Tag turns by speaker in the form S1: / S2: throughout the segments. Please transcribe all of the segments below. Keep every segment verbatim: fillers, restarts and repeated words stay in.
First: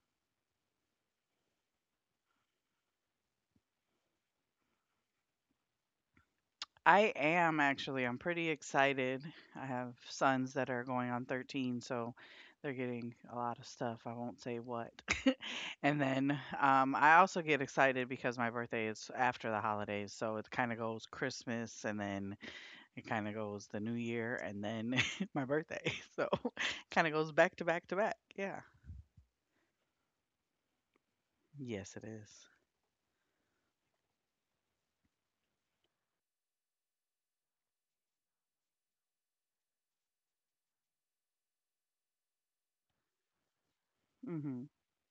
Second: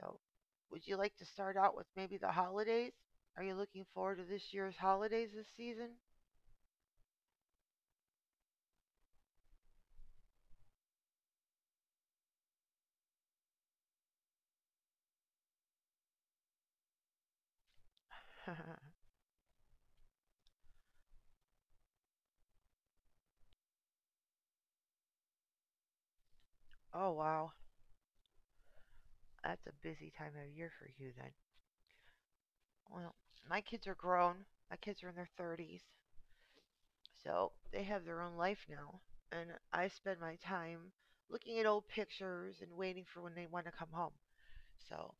S1: So, would you like to start out with maybe the holidays? Are you looking forward to this year's holidays this season?
S2: I am actually, I'm pretty excited. I have sons that are going on thirteen, so they're getting a lot of stuff. I won't say what. And then um, I also get excited because my birthday is after the holidays, so it kind of goes Christmas and then it kind of goes the New Year and then my birthday. So
S1: Oh,
S2: kind of goes
S1: wow.
S2: back to back to back. Yeah.
S1: That's a busy time of year for you then.
S2: Yes, it is.
S1: Well, my kids are grown. My kids are in their thirties. So they have their own life now. And I spend my time looking at old pictures and waiting for when they want to come home.
S2: Mm-hmm.
S1: So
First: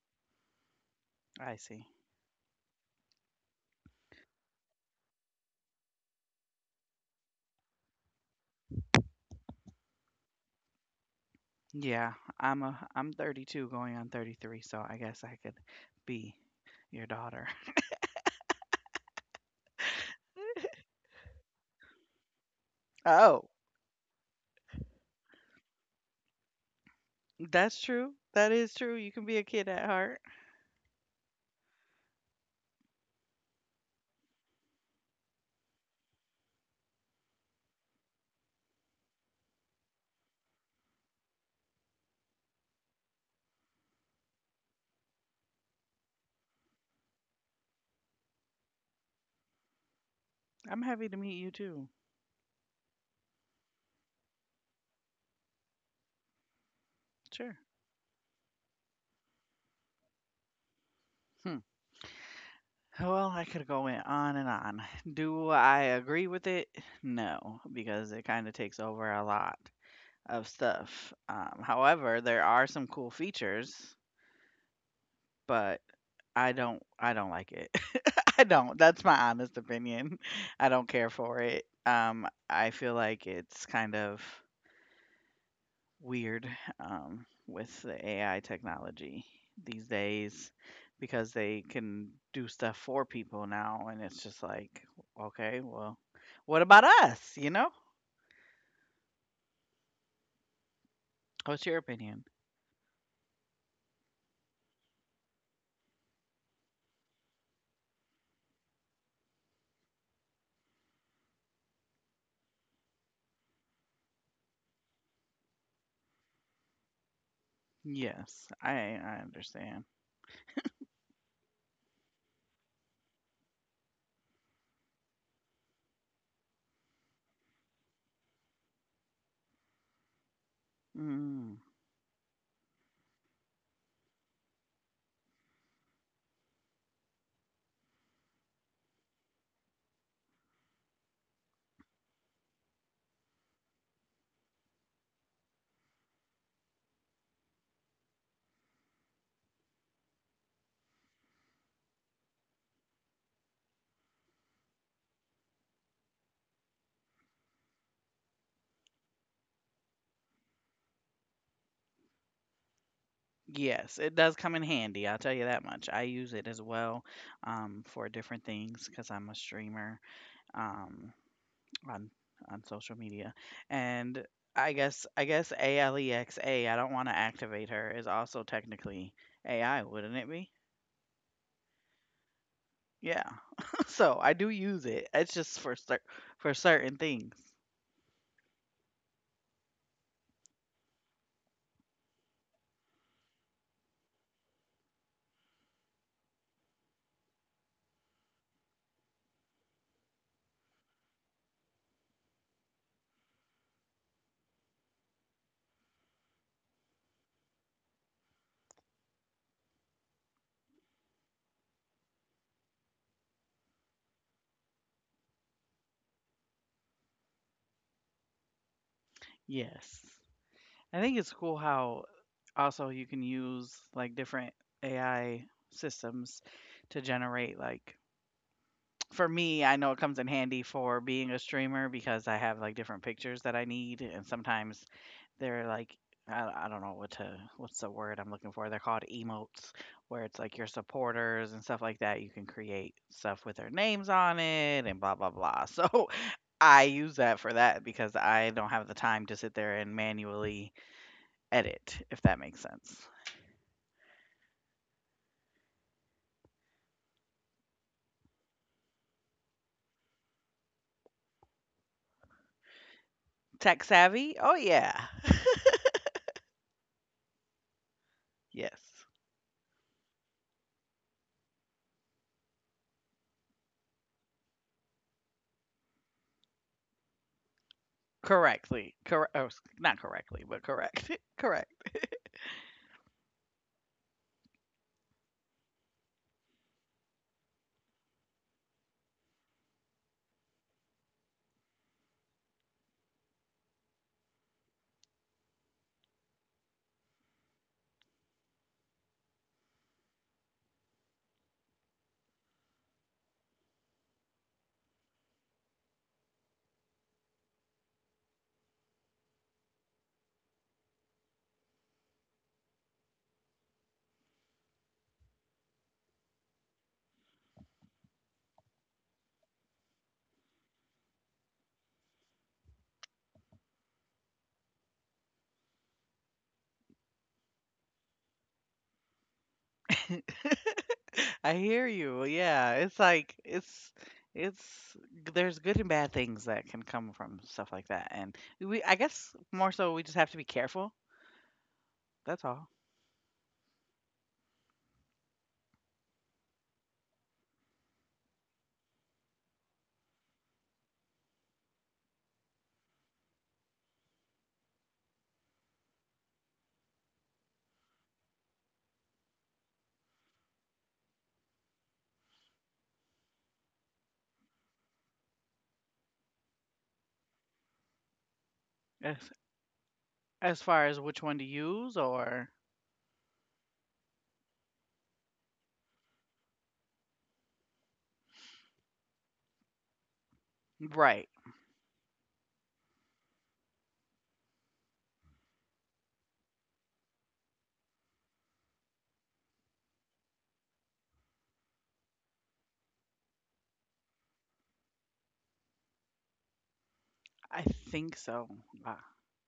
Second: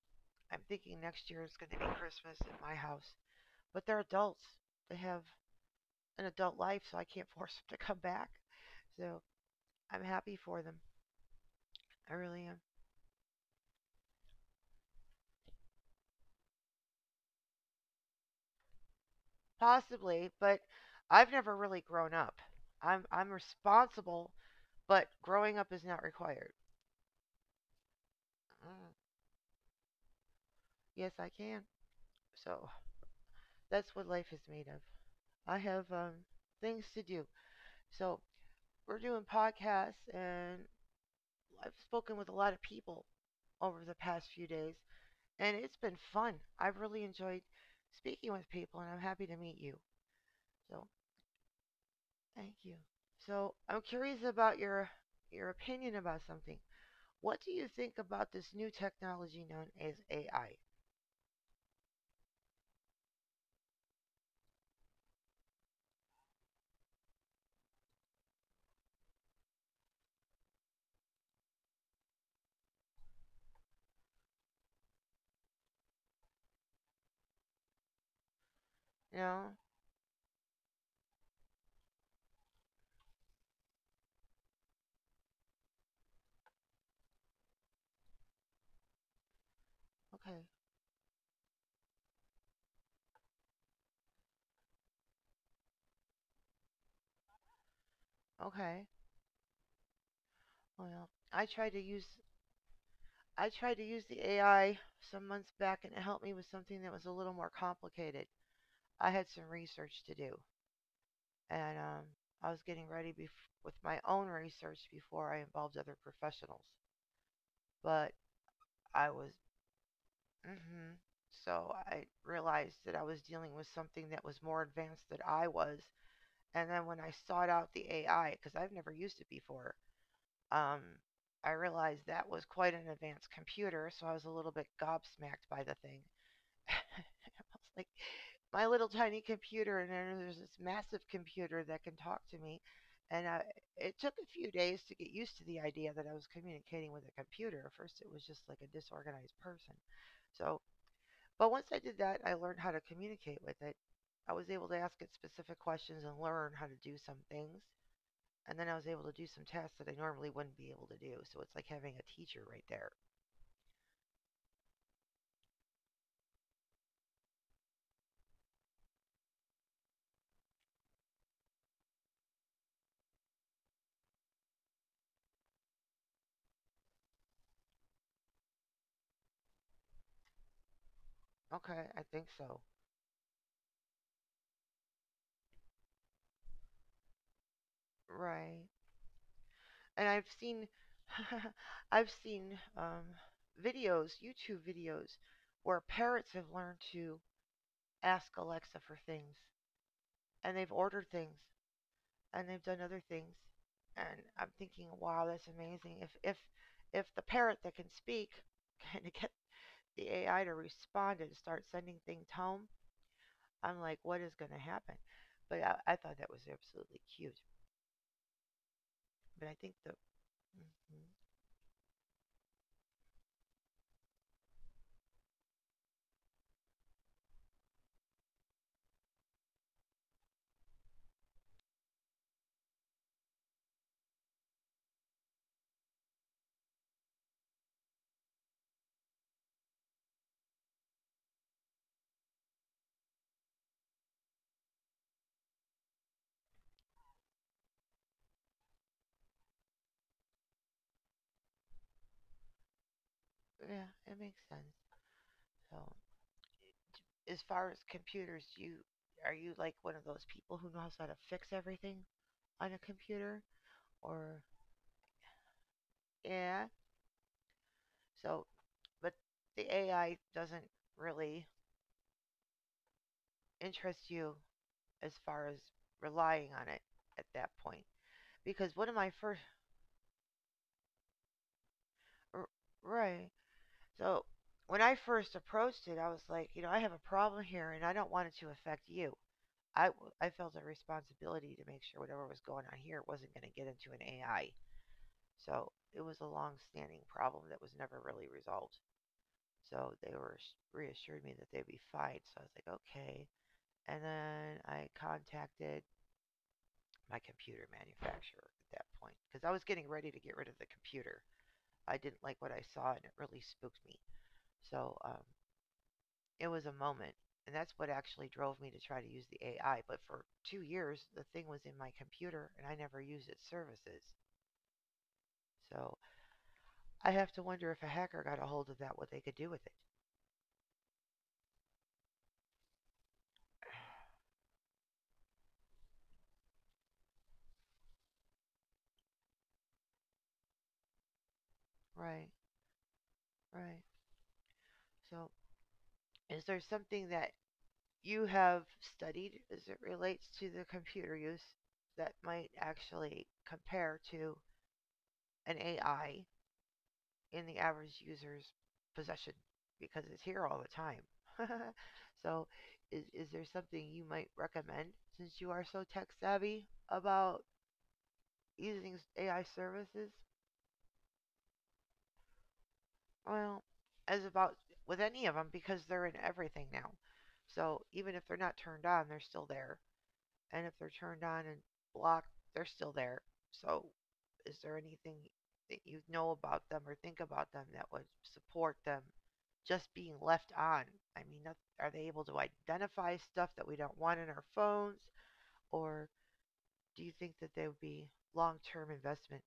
S1: I'm thinking next year
S2: I
S1: is going to
S2: see.
S1: be Christmas at my house. But they're adults. They have an adult life, so I can't force them to come back. So I'm happy for them.
S2: Yeah,
S1: I really am.
S2: I'm a I'm thirty-two going on thirty-three, so I guess I could be your daughter.
S1: Possibly, but I've never really grown up. I'm I'm
S2: Oh,
S1: responsible, but growing up is not required.
S2: that's true. That is
S1: Mm.
S2: true. You can be a kid at heart.
S1: Yes, I can. So that's what life is made of. I have um, things to do. So we're doing podcasts, and I've spoken with a lot of people over the past few days, and it's been fun. I've really enjoyed speaking with people, and I'm happy to meet you. So
S2: I'm happy to meet you too.
S1: thank you. So I'm curious about your your opinion about something. What do you
S2: Sure.
S1: think about this new technology known as A I?
S2: Hmm. Well, I could go in on and on. Do I agree with it? No, because it kind of takes over a lot of stuff. Um, however, there are some cool features, but I don't I don't like it. I don't. That's my
S1: No?
S2: honest opinion. I don't care for it. Um, I feel like it's kind of weird um, with the A I technology these
S1: Okay.
S2: days because they can do stuff for people now, and it's just like, okay, well, what about us? You know?
S1: Okay. Well, I try to
S2: What's
S1: use
S2: your opinion?
S1: I tried to use the A I some months back, and it helped me with something that was a little more complicated. I had some research to do, and um, I was getting ready bef- with my own research before I involved other professionals. But
S2: Yes,
S1: I
S2: I
S1: was,
S2: I understand.
S1: hmm so I realized that I was dealing with something that was more advanced than I was. And then when I sought out the A I, because I've never used it before, um, I
S2: Mm.
S1: realized that was quite an advanced computer, so I was a little bit gobsmacked by the thing. Like, my little tiny computer, and then there's this massive computer that can talk to me. And I, it took a few days to get used to the idea that I was communicating with a computer. At first, it was just like a disorganized person. So, but once I did that, I learned how to communicate with it. I was able to ask it specific questions and learn how to do some things. And then I was able to do some tasks that I normally wouldn't be able to do. So it's like having a teacher right there.
S2: Yes, it does come in handy, I'll tell you that much. I use it as well, um, for different things because 'cause I'm a streamer, um, on on social media, and I guess I guess ALEXA, I don't wanna activate her, is also technically A I, wouldn't it be?
S1: Okay, I think so.
S2: Yeah. So, I do use it, it's just for cer for certain things.
S1: Right. And I've seen I've seen um, videos, YouTube videos, where parrots have learned to ask Alexa for things, and they've ordered things, and they've done other things, and I'm thinking, wow, that's amazing. If if if the parrot that can speak can get the A I to respond and start sending things home, I'm like, what is going to happen? But I, I thought that was absolutely cute. But I think the mhm,
S2: Yes. I think it's cool how also you can use, like, different A I systems to generate, like, for me, I know it comes in handy for being a streamer because I have like different pictures that I need, and sometimes they're like I, I don't know what to what's the word I'm looking for. They're called emotes, where it's like your supporters and stuff like that. You can create stuff with their names on it and blah blah blah. So I use that for that because I don't have the time to sit there and manually edit, if that makes sense.
S1: yeah, it makes sense. So as far as computers, do you are you like one of those people who knows how to fix everything on a computer,
S2: Tech
S1: or
S2: savvy? Oh yeah,
S1: yeah? So, but
S2: yes,
S1: the A I doesn't really interest you as far as relying on it at that point because one of my first
S2: correctly, correct. Oh, not correctly, but correct, correct.
S1: right. So when I first approached it, I was like, you know, I have a problem here and I don't want it to affect you. I I felt a responsibility to make sure whatever was going on here wasn't going to get into an AI. So it was a long standing problem that was never really resolved. So they were reassured me that they'd be fine. So I was like, okay. And then I contacted my computer manufacturer at that point because I was getting ready to get rid of the computer. I didn't like what I saw and it really spooked me. So um, it was a moment. And that's what actually drove me to try to use the A I. But for two years, the thing was in my computer and I never used its services. So I have to wonder if a hacker got a hold of that, what they could do with it.
S2: I hear you. Yeah, it's like it's it's there's good and bad things that can come from stuff like that, and we I guess more so we just have to be careful.
S1: Right,
S2: That's all.
S1: right. So, is there something that you have studied as it relates to the computer use that might actually compare to an A I in the average user's possession? Because it's here all the time. So, is, is there something you might recommend since you are so tech savvy about using
S2: As
S1: A I services?
S2: as far as which one to use, or
S1: Well, as about with any of them because they're in everything now. So even if they're not turned on, they're still there. And if they're turned
S2: right,
S1: on and blocked, they're still there. So, is there anything that you know about them or think about them that would support them just being left on? I mean, are they able to identify stuff that we don't want in our phones, or do you think that
S2: I
S1: they would be
S2: think so.
S1: long-term
S2: Uh,
S1: investment?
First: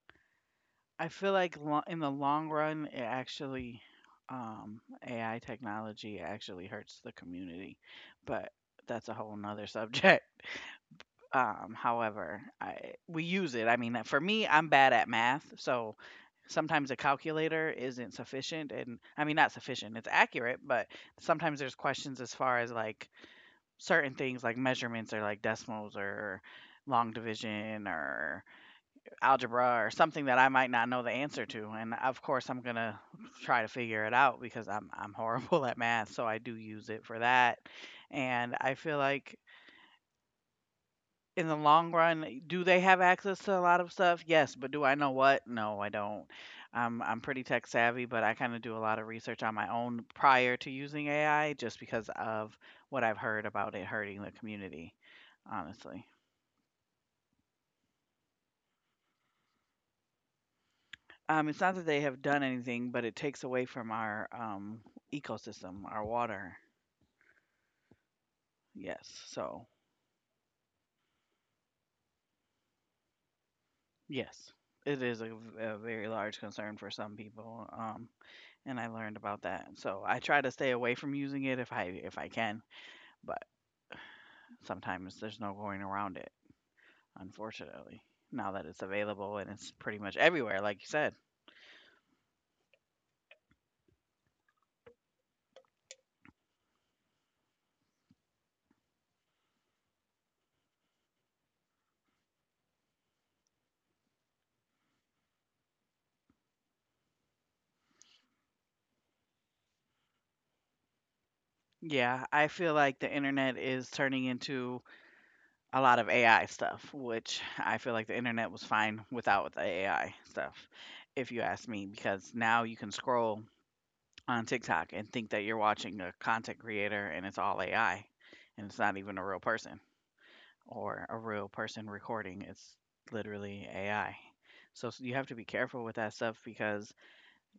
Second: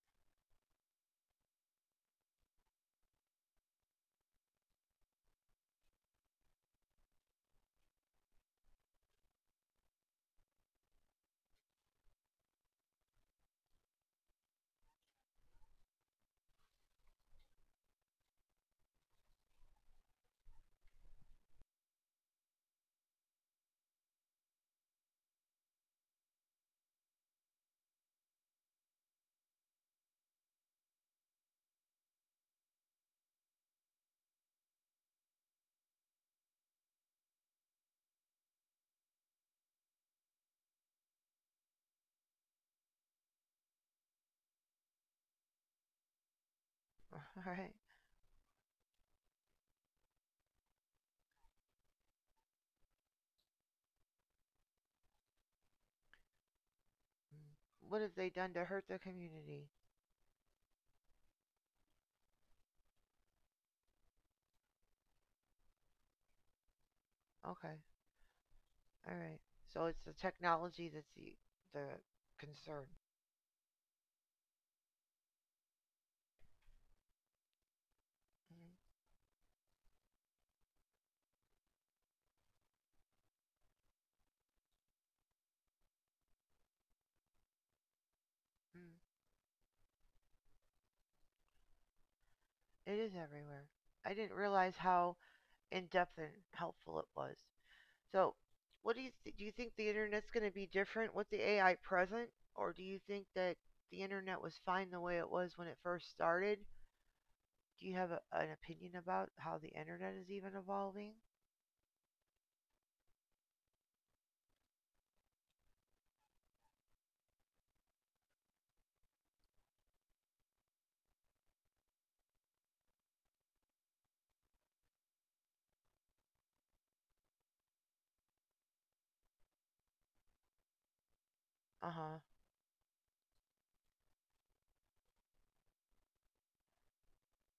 S2: I feel like lo- in the long run, it actually um, A I technology actually hurts the community, but that's a whole nother subject. Um, however, I we use it. I mean, uh, for me, I'm bad at math, so sometimes a calculator isn't sufficient and I mean not sufficient. It's accurate, but sometimes there's questions as far as like certain things like measurements or like decimals or long division or algebra or something that I might not know the answer to. And of course, I'm going to try to figure it out because I'm I'm horrible at math, so I do use it for that. And I feel like in the long run, do they have access to a lot of stuff? Yes, but do I know what? No, I don't. I'm I'm pretty
S1: All
S2: tech
S1: right.
S2: savvy, but I kind of do a lot of research on my own prior to using A I just because of what I've heard about it hurting the community, honestly.
S1: What have they done to hurt the community?
S2: Um, it's not that they have done anything, but it takes away from our um, ecosystem, our water.
S1: Okay. All
S2: Yes.
S1: right.
S2: So,
S1: So it's the technology that's the, the concern.
S2: yes, it is a a very large concern for some people. Um, And
S1: Mm-hmm.
S2: I learned about that. So I try to stay away from using it if I if I can, but sometimes there's no going around it, unfortunately. Now that it's available and it's pretty much everywhere like you said.
S1: It is everywhere. I didn't realize how in depth and helpful it was. So, what do you th- do? You think the internet's going to be different with the A I present, or do you think that the internet was fine the way it was when it first started? Do you have a, an opinion about how the internet is even evolving?
S2: Yeah, I feel like the internet is turning into a lot of A I stuff, which I feel like the internet was fine without the A I stuff, if you ask me, because now you can scroll on TikTok and think that you're watching a content creator and it's all A I and it's not even a real person or a real person
S1: Uh huh.
S2: recording. It's literally A I. So s- you have to be careful with that stuff because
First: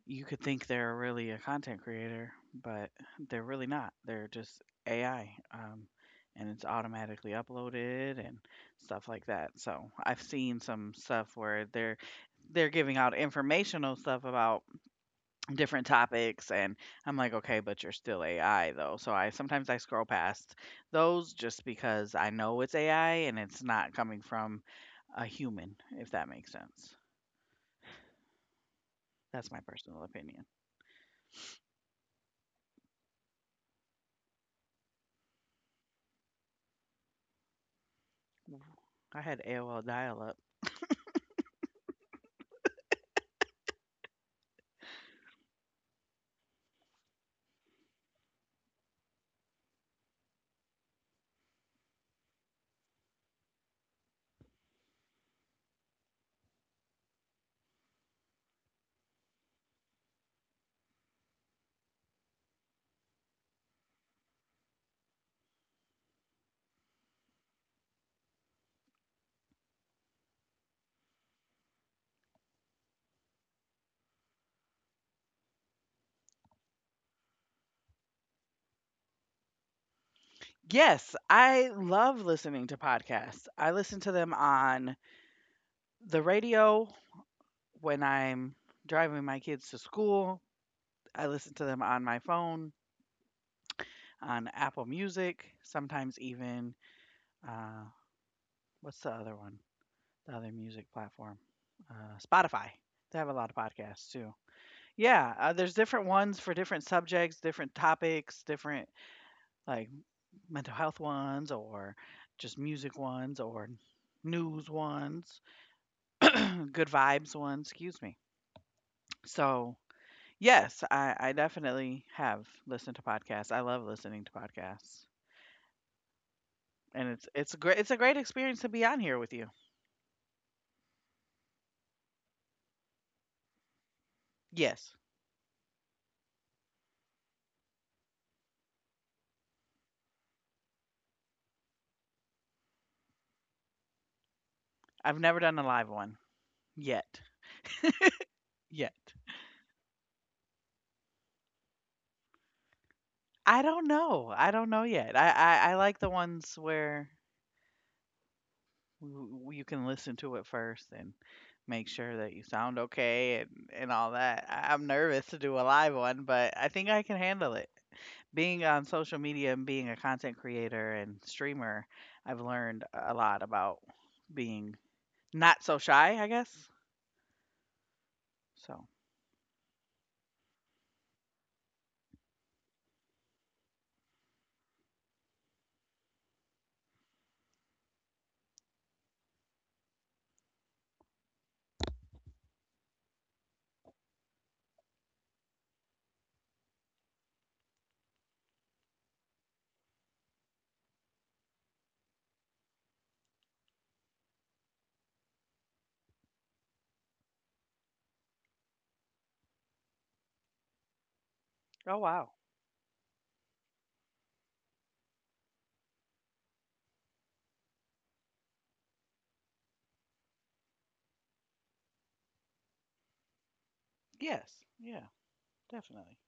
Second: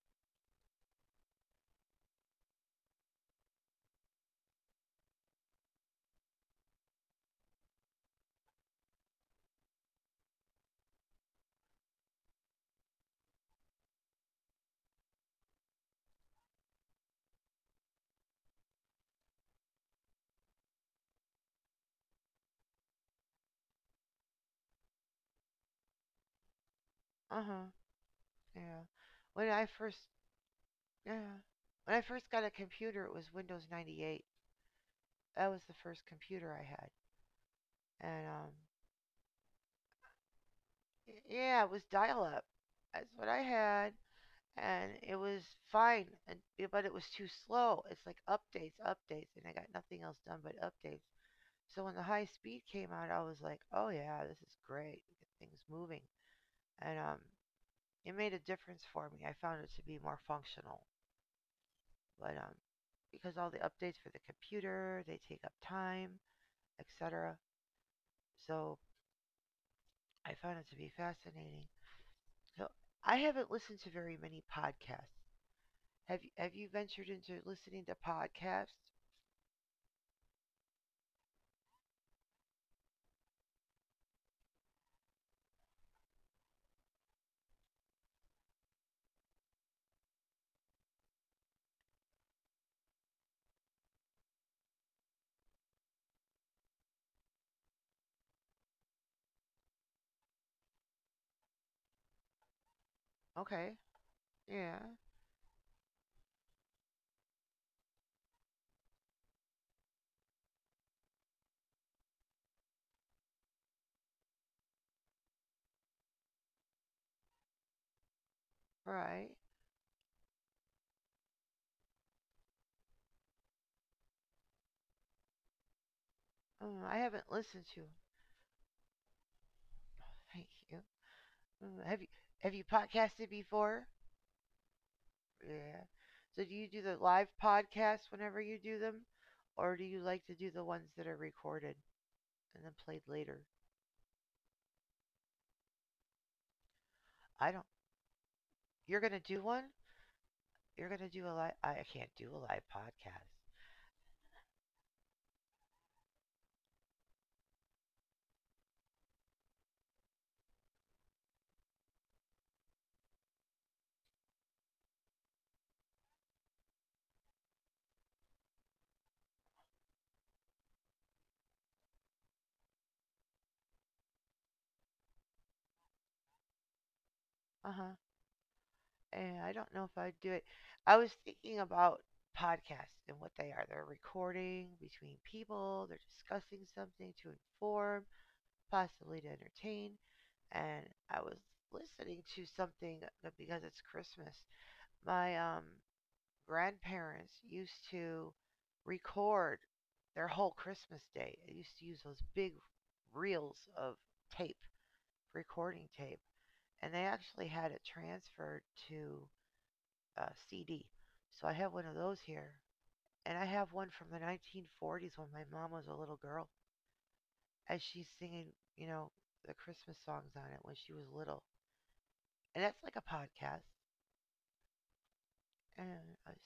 S2: you could think they're really a content creator, but they're really not. They're just A I. Um, and it's automatically uploaded and stuff like that. So I've seen some stuff where they're they're giving out informational stuff about different topics and I'm like, okay, but you're still A I though. So I sometimes I scroll past those just because I know it's A I and it's not coming from a human, if that makes sense.
S1: Uh huh. Yeah. When
S2: That's my
S1: I first
S2: personal opinion.
S1: yeah, when I first got a computer, it was Windows ninety-eight. That was the first computer I had, and um,
S2: Mhm. I had A O L dial up.
S1: yeah, it was dial-up. That's what I had. And it was fine, and, eh, but it was too slow. It's like updates, updates, and I got nothing else done but updates. So when the high speed came out, I was like, oh yeah, this is great. Get things moving, and um, it made a difference for me. I found it to be more functional, but um, because all the updates for the computer, they take up time, et cetera. So I found it to be fascinating. So I haven't listened to very many podcasts. Have you, have you ventured into listening to podcasts?
S2: Yes, I love listening to podcasts. I listen to them on the radio when I'm driving my kids to school. I listen to them on my phone, on Apple Music, sometimes even uh, what's the other one? The other music platform, uh, Spotify. They have a lot of
S1: Okay.
S2: podcasts too.
S1: Yeah,
S2: Yeah, uh, there's different ones for different subjects, different topics, different like mental health ones, or just music ones, or news ones, good vibes ones. Excuse me.
S1: right.
S2: So yes, I, I definitely have listened to podcasts. I love listening to podcasts,
S1: Mm, I
S2: and it's
S1: haven't
S2: it's a
S1: listened
S2: great
S1: to
S2: it's
S1: 'em.
S2: a great experience to be on here with you.
S1: Thank you. Mm, have you have you podcasted before?
S2: Yes,
S1: Yeah. So do you do the live podcasts whenever you do them, or do you like to do the ones that are recorded and then played later?
S2: I've never done a live one yet.
S1: I don't.
S2: Yet.
S1: You're gonna do one. You're gonna do a live. I can't do a live podcast.
S2: I don't know. I don't know yet. I I, I like the ones where w- w- you can listen to it first and make sure that you sound okay and and all that. I, I'm nervous to do a live one, but I think I can handle it. Being on social media and being a content creator and streamer, I've learned a lot about being not so shy, I guess.
S1: Uh huh.
S2: So,
S1: And I don't know if I'd do it. I was thinking about podcasts and what they are. They're recording between people. They're discussing something to inform possibly to entertain. And I was listening to something uh, because it's Christmas. My um, grandparents used to record their whole Christmas day. They used to use those big reels of tape, recording tape, and they actually had it transferred to uh, C D. So I have one of
S2: oh
S1: those
S2: wow,
S1: here. And I have one from the nineteen forties when my mom was a little girl, and she's singing, you know, the Christmas songs on it when she was little. And that's like a podcast.
S2: yes. Yeah,
S1: And I
S2: definitely.
S1: was,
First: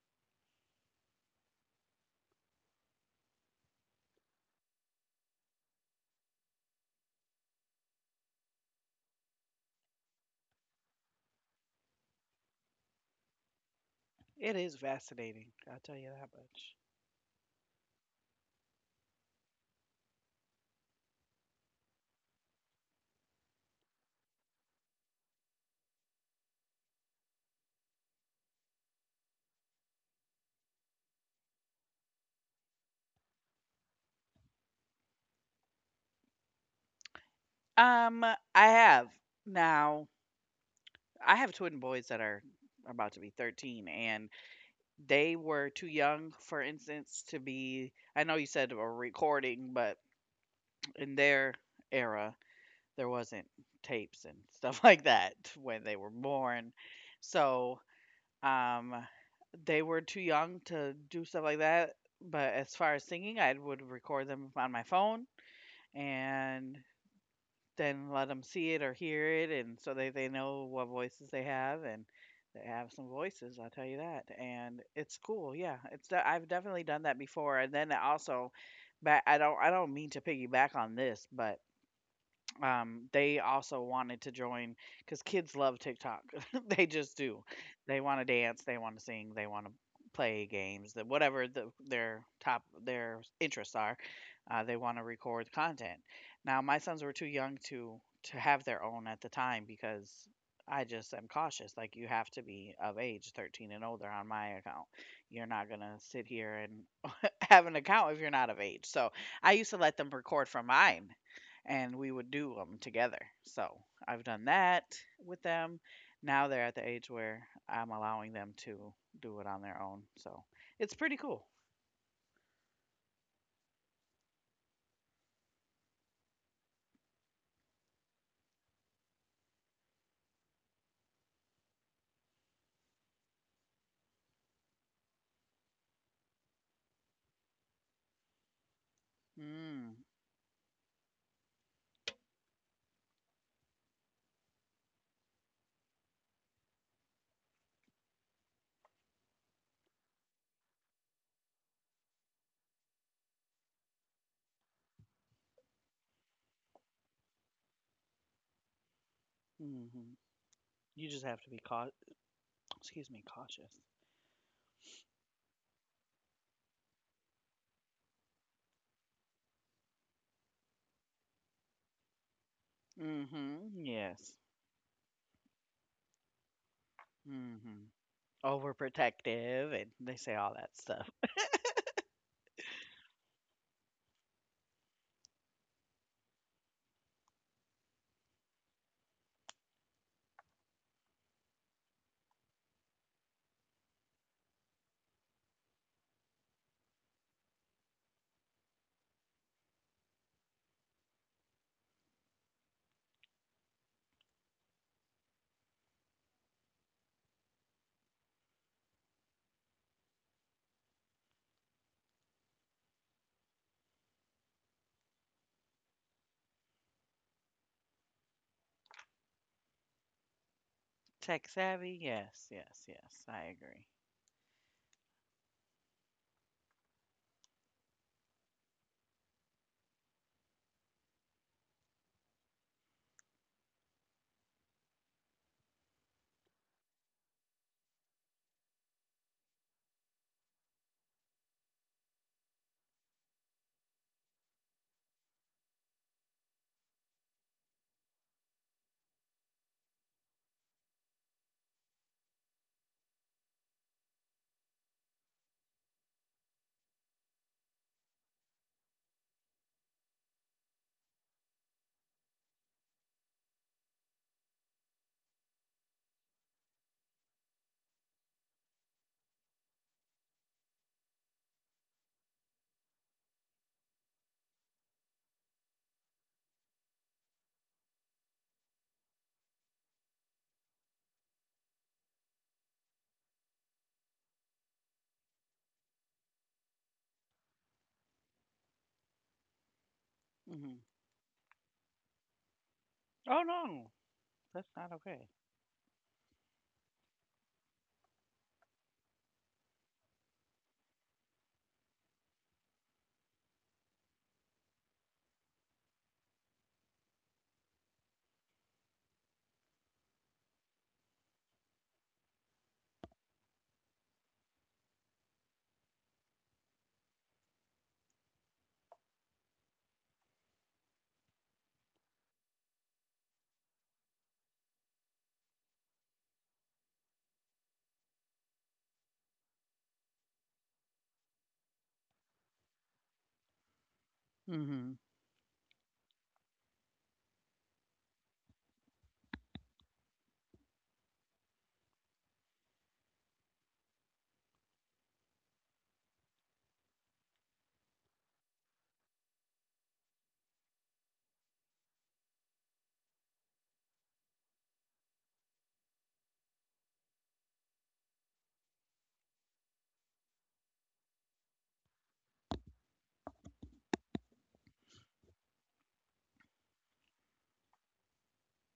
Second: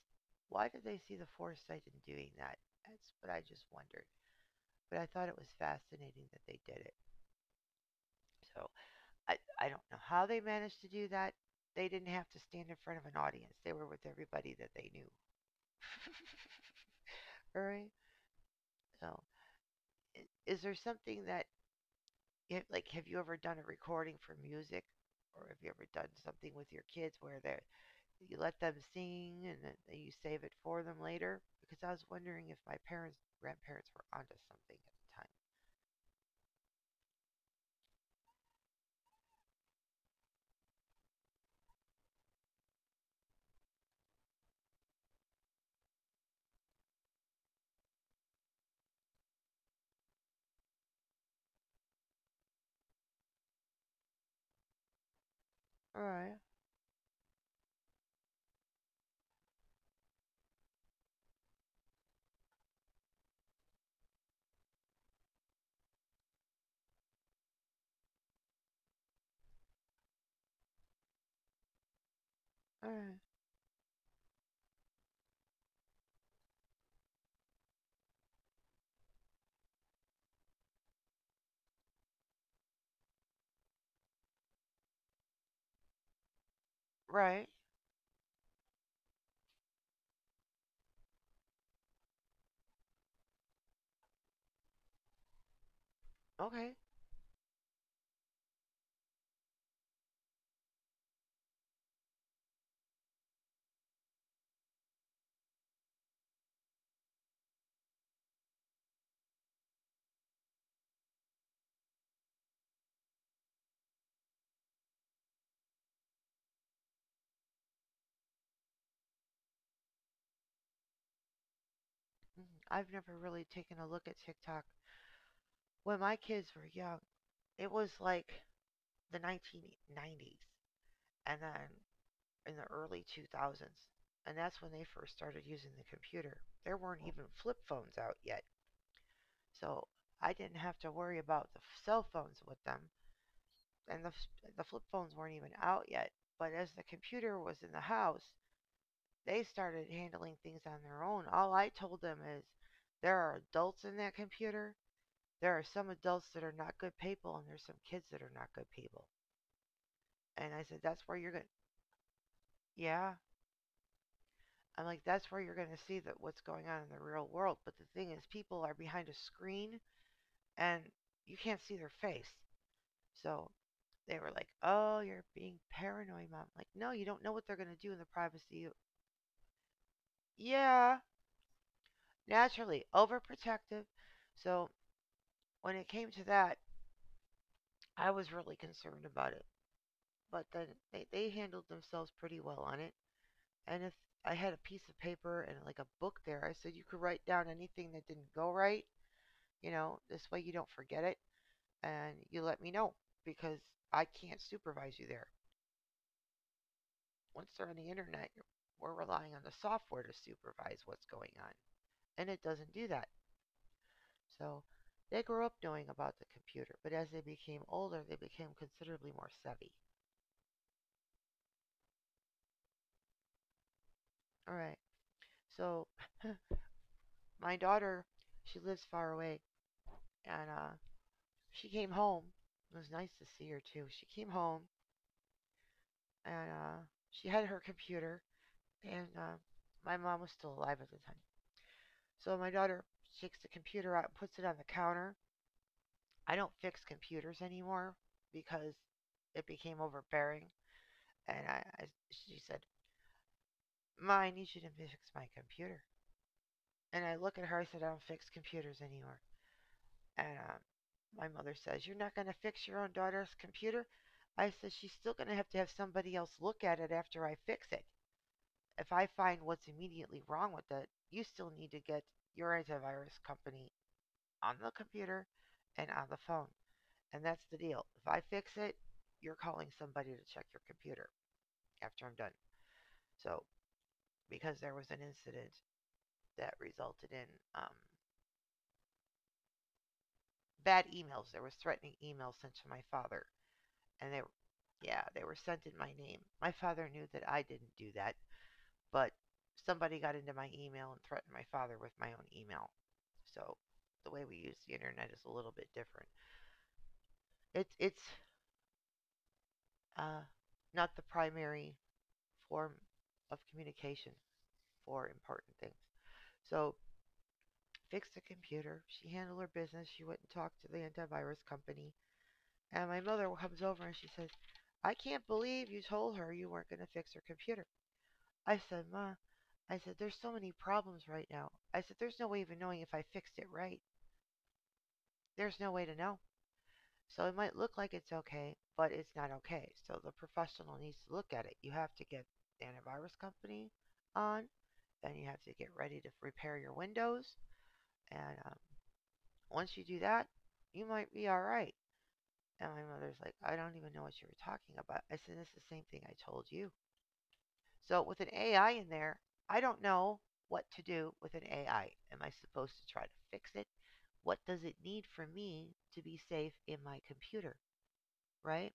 S1: why did they see the foresight in doing that? That's what I just wondered. But I thought it was fascinating that they did it. So I, I don't know how they managed to do that. They didn't have to stand in front of an audience. They were with everybody
S2: It
S1: that
S2: is
S1: they knew.
S2: fascinating. I'll tell you that much.
S1: All right. So is there something that like have you ever done a recording for music, or have you ever done something with your kids where they are you let them sing and then you save it for them later because I was wondering if my parents grandparents were onto something at
S2: Um, I have now. I have twin boys that are about to be thirteen and they were too young for instance to be. I know you said a recording but in their era there wasn't tapes and stuff like that when they
S1: the time.
S2: were
S1: All right.
S2: born. So, um they were too young to do stuff like that, but as far as singing, I would record them on my phone and then let them see it or hear it, and so they they know what voices they have, and they have
S1: All
S2: some
S1: right.
S2: voices. I'll tell you that, and it's cool. Yeah, it's de- I've definitely done that before, and then also, but I don't I don't mean to piggyback on this, but um, they also wanted to join because kids love TikTok. They just do.
S1: Right.
S2: They want to dance. They want to sing. They want to play games. That whatever the, their top their interests are, uh, they want to record content. Now my
S1: Okay.
S2: sons were too young to to have their own at the time because I just am cautious. Like you have to be of age, thirteen and older, on my account. You're not gonna sit here and have an account if you're not of age. So I used to let them record from mine and we would do them together. So I've done that with them. Now they're at the age where I'm allowing them to do it on their own. So it's pretty cool.
S1: i I've never really taken a look at TikTok. When my kids were young, it was like the nineteen nineties and then in the early two thousands. And that's when they first started using the computer. There weren't even flip phones out yet.
S2: Mm,
S1: So I didn't have to worry about the cell phones with them. And the the flip phones weren't even out yet. But as the computer was in the house, they started handling things on their own. All I told them is there are adults in that computer. There are some adults that are not good people, and there's some kids that are not good people.
S2: hmm.
S1: And I said
S2: You
S1: that's
S2: just
S1: where you're
S2: have to
S1: gonna,
S2: be cau- Excuse me,
S1: yeah.
S2: cautious.
S1: I'm like, that's where you're gonna see that what's going on in the real world. But the thing is, people are behind a screen, and you can't see their face. So
S2: Mm-hmm.
S1: they
S2: Yes.
S1: were like, "Oh, you're being paranoid, mom." I'm like, no, you don't know what they're gonna
S2: Mm-hmm.
S1: do in the privacy.
S2: Overprotective and they say all that
S1: Yeah,
S2: stuff.
S1: naturally, overprotective. So when it came to that, I was really concerned about it. But then they, they handled themselves pretty well on it. And if I had a piece of paper and like a book there, I said you could write down anything that didn't go right, you know, this way you don't forget it, and you let me know because I can't supervise you there. Once they're on the internet, you're, we're relying on the software to supervise what's going on. And it doesn't do that. So they grew up knowing about the computer, but as they became older, they became considerably more savvy.
S2: Tech savvy. Yes, yes, yes. I agree.
S1: All right. So my daughter, she lives far away, and uh, she came home. It was nice to see her too. She came home and uh, she had her computer, and uh, my mom was still alive at the time. So my daughter takes the computer out and puts it on the counter. I don't fix computers anymore because it became overbearing. And I, I she said, Ma, I need you to fix my computer. And I look at her. I said, I don't fix computers anymore. And um, My mother says, You're not going to fix your own daughter's computer? I said, She's still going to have to have somebody else look at it after I fix it. If I find what's immediately wrong with it, you still need to get your antivirus company on the computer and on the phone. And that's the deal. If I fix it, you're calling somebody to check your computer after I'm done. So, because there was an incident that resulted in um,
S2: Mm-hmm.
S1: bad emails. There was threatening emails sent to my father,
S2: Oh no,
S1: and they,
S2: that's not
S1: yeah,
S2: okay.
S1: they were sent in my name. My father knew that I didn't do that, but somebody got into my email and threatened my father with my own email. So the way we use the internet is a little bit different. It's it's uh, not the primary form of communication for important things. So fixed the computer. She handled her business. She went and talked to the antivirus company. And my mother comes over and she says, I can't believe you told her you weren't going to fix her computer. I said, Ma, I said, there's so many problems right now. I said, there's no way of even knowing if I fixed it right.
S2: Mhm.
S1: There's no way to know. So it might look like it's okay, but it's not okay. So the professional needs to look at it. You have to get the antivirus company on, and you have to get ready to repair your Windows. And um, Once you do that, you might be all right. And my mother's like, I don't even know what you were talking about. I said, It's the same thing I told you. So with an A I in there, I don't know what to do with an A I. Am I supposed to try to fix it? What does it need for me to be safe in my computer? Right?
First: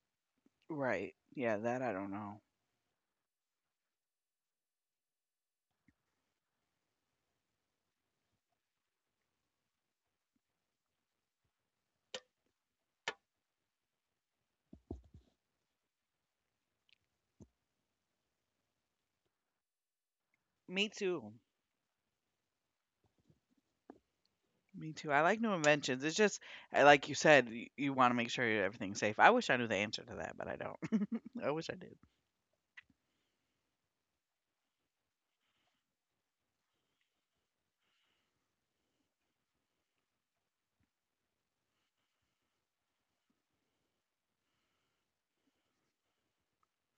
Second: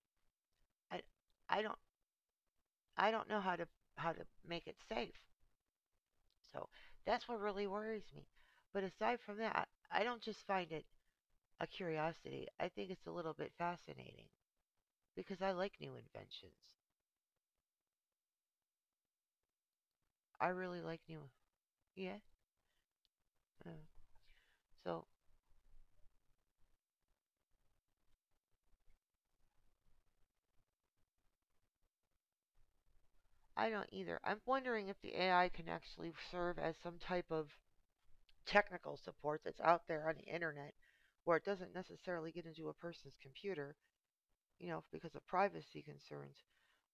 S1: I,
S2: Right. Yeah,
S1: I don't
S2: that I don't know.
S1: I don't know how to how to make it safe. So that's what really worries me. But aside from that, I don't just find it a curiosity. I think it's a little bit fascinating because I like new inventions. I really
S2: Me
S1: like new.
S2: too.
S1: Yeah. Oh.
S2: Me
S1: So
S2: too. I like new inventions. It's just, I- like you said, you, you want to make sure everything's safe. I wish I knew the answer to that, but I don't. I wish I did.
S1: I don't either. I'm wondering if the A I can actually serve as some type of technical support that's out there on the internet where it doesn't necessarily get into a person's computer, you know, because of privacy concerns,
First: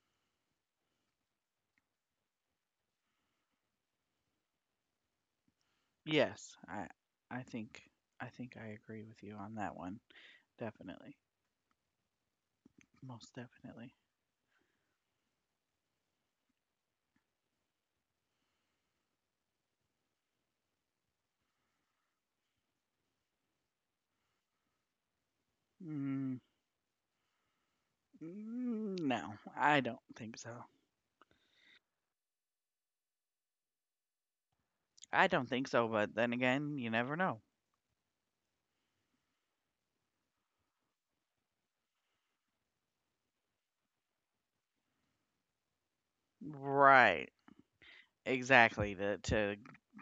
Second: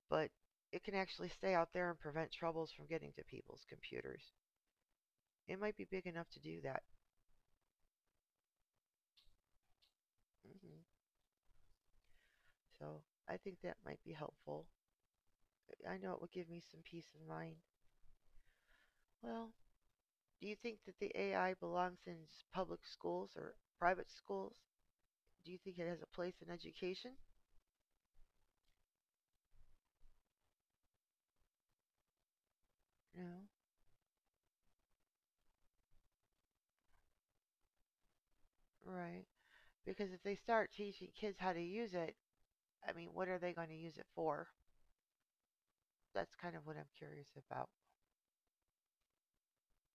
S1: but it can actually stay out there and prevent troubles from getting to people's computers. It might be big enough to
S2: Yes,
S1: do that.
S2: I I think I think I agree with you on that one.
S1: Hmm.
S2: Definitely.
S1: So
S2: Most
S1: I think that
S2: definitely.
S1: might be helpful. I know it would give me some peace of mind. Well, do you think that the A I belongs in s- public schools or private schools? Do you think it has a
S2: Mm,
S1: place in education?
S2: mm, no, I don't think so.
S1: No.
S2: I don't think so, but then again, you never know.
S1: Right. Because if they start teaching kids how to use it, I mean, what are they going to use it for? That's kind of what I'm
S2: Right.
S1: curious about.
S2: Exactly. To to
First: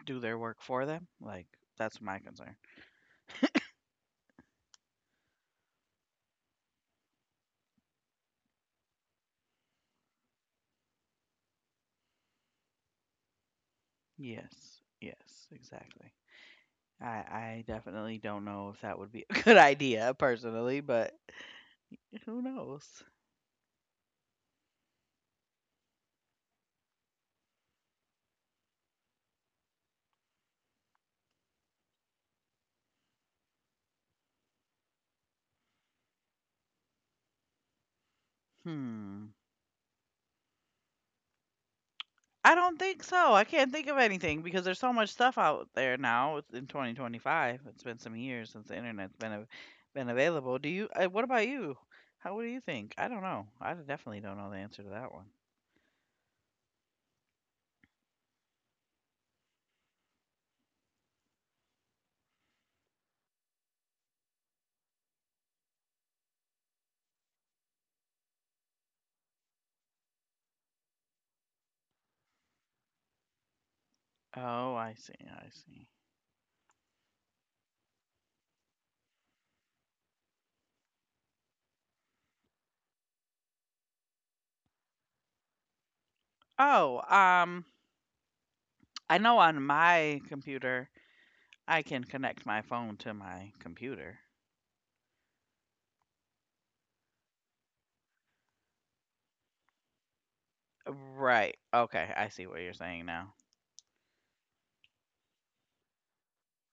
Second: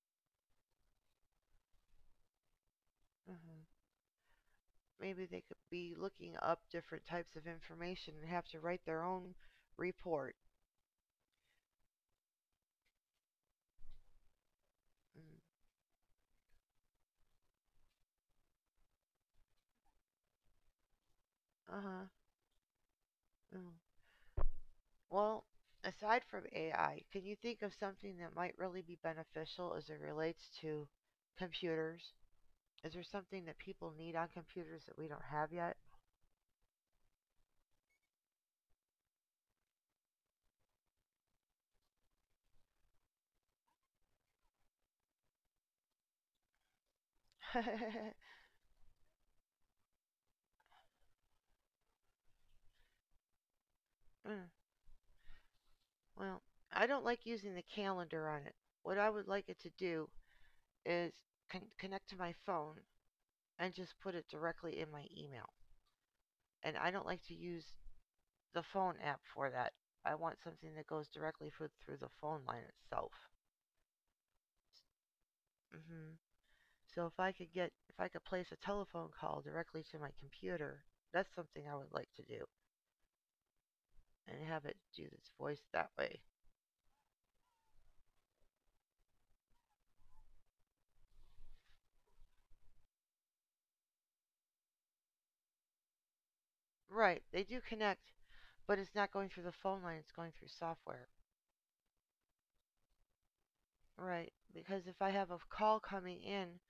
S2: do their work for them. Like that's my concern.
S1: Hmm. Maybe they could be looking up different types of information and have to write their own report.
S2: Yes,
S1: Mm.
S2: yes, exactly. I I definitely don't know if that would be a good idea personally, but
S1: Uh huh.
S2: who knows?
S1: Mm. Well, aside from A I, can you think of something that might really be beneficial as it relates to computers? Is there something that people need on computers that we don't have yet?
S2: Hmm. I don't think so. I can't think of anything because there's so much stuff out there now. It's in twenty twenty-five. It's been some years since the internet's been av- been available. Do you uh, what about you? How what do you think? I don't know. I
S1: Mm.
S2: definitely don't know the answer to that one.
S1: Well, I don't like using the calendar on it. What I would like it to do is con- connect to my phone and just put it directly in my email. And I don't like to use the phone app for that. I want something that goes directly through, through the phone line itself.
S2: Oh, I see. I
S1: Hmm.
S2: see.
S1: So if I could get if I could place a telephone call directly to my computer, that's something I would like to do and have it do this voice that way.
S2: Oh, um I know on my computer I can connect my phone to my computer.
S1: Right, they do connect, but it's not going through the phone line, it's going through software.
S2: Right. Okay, I see what you're saying now.
S1: Right. Because if I have a call coming in,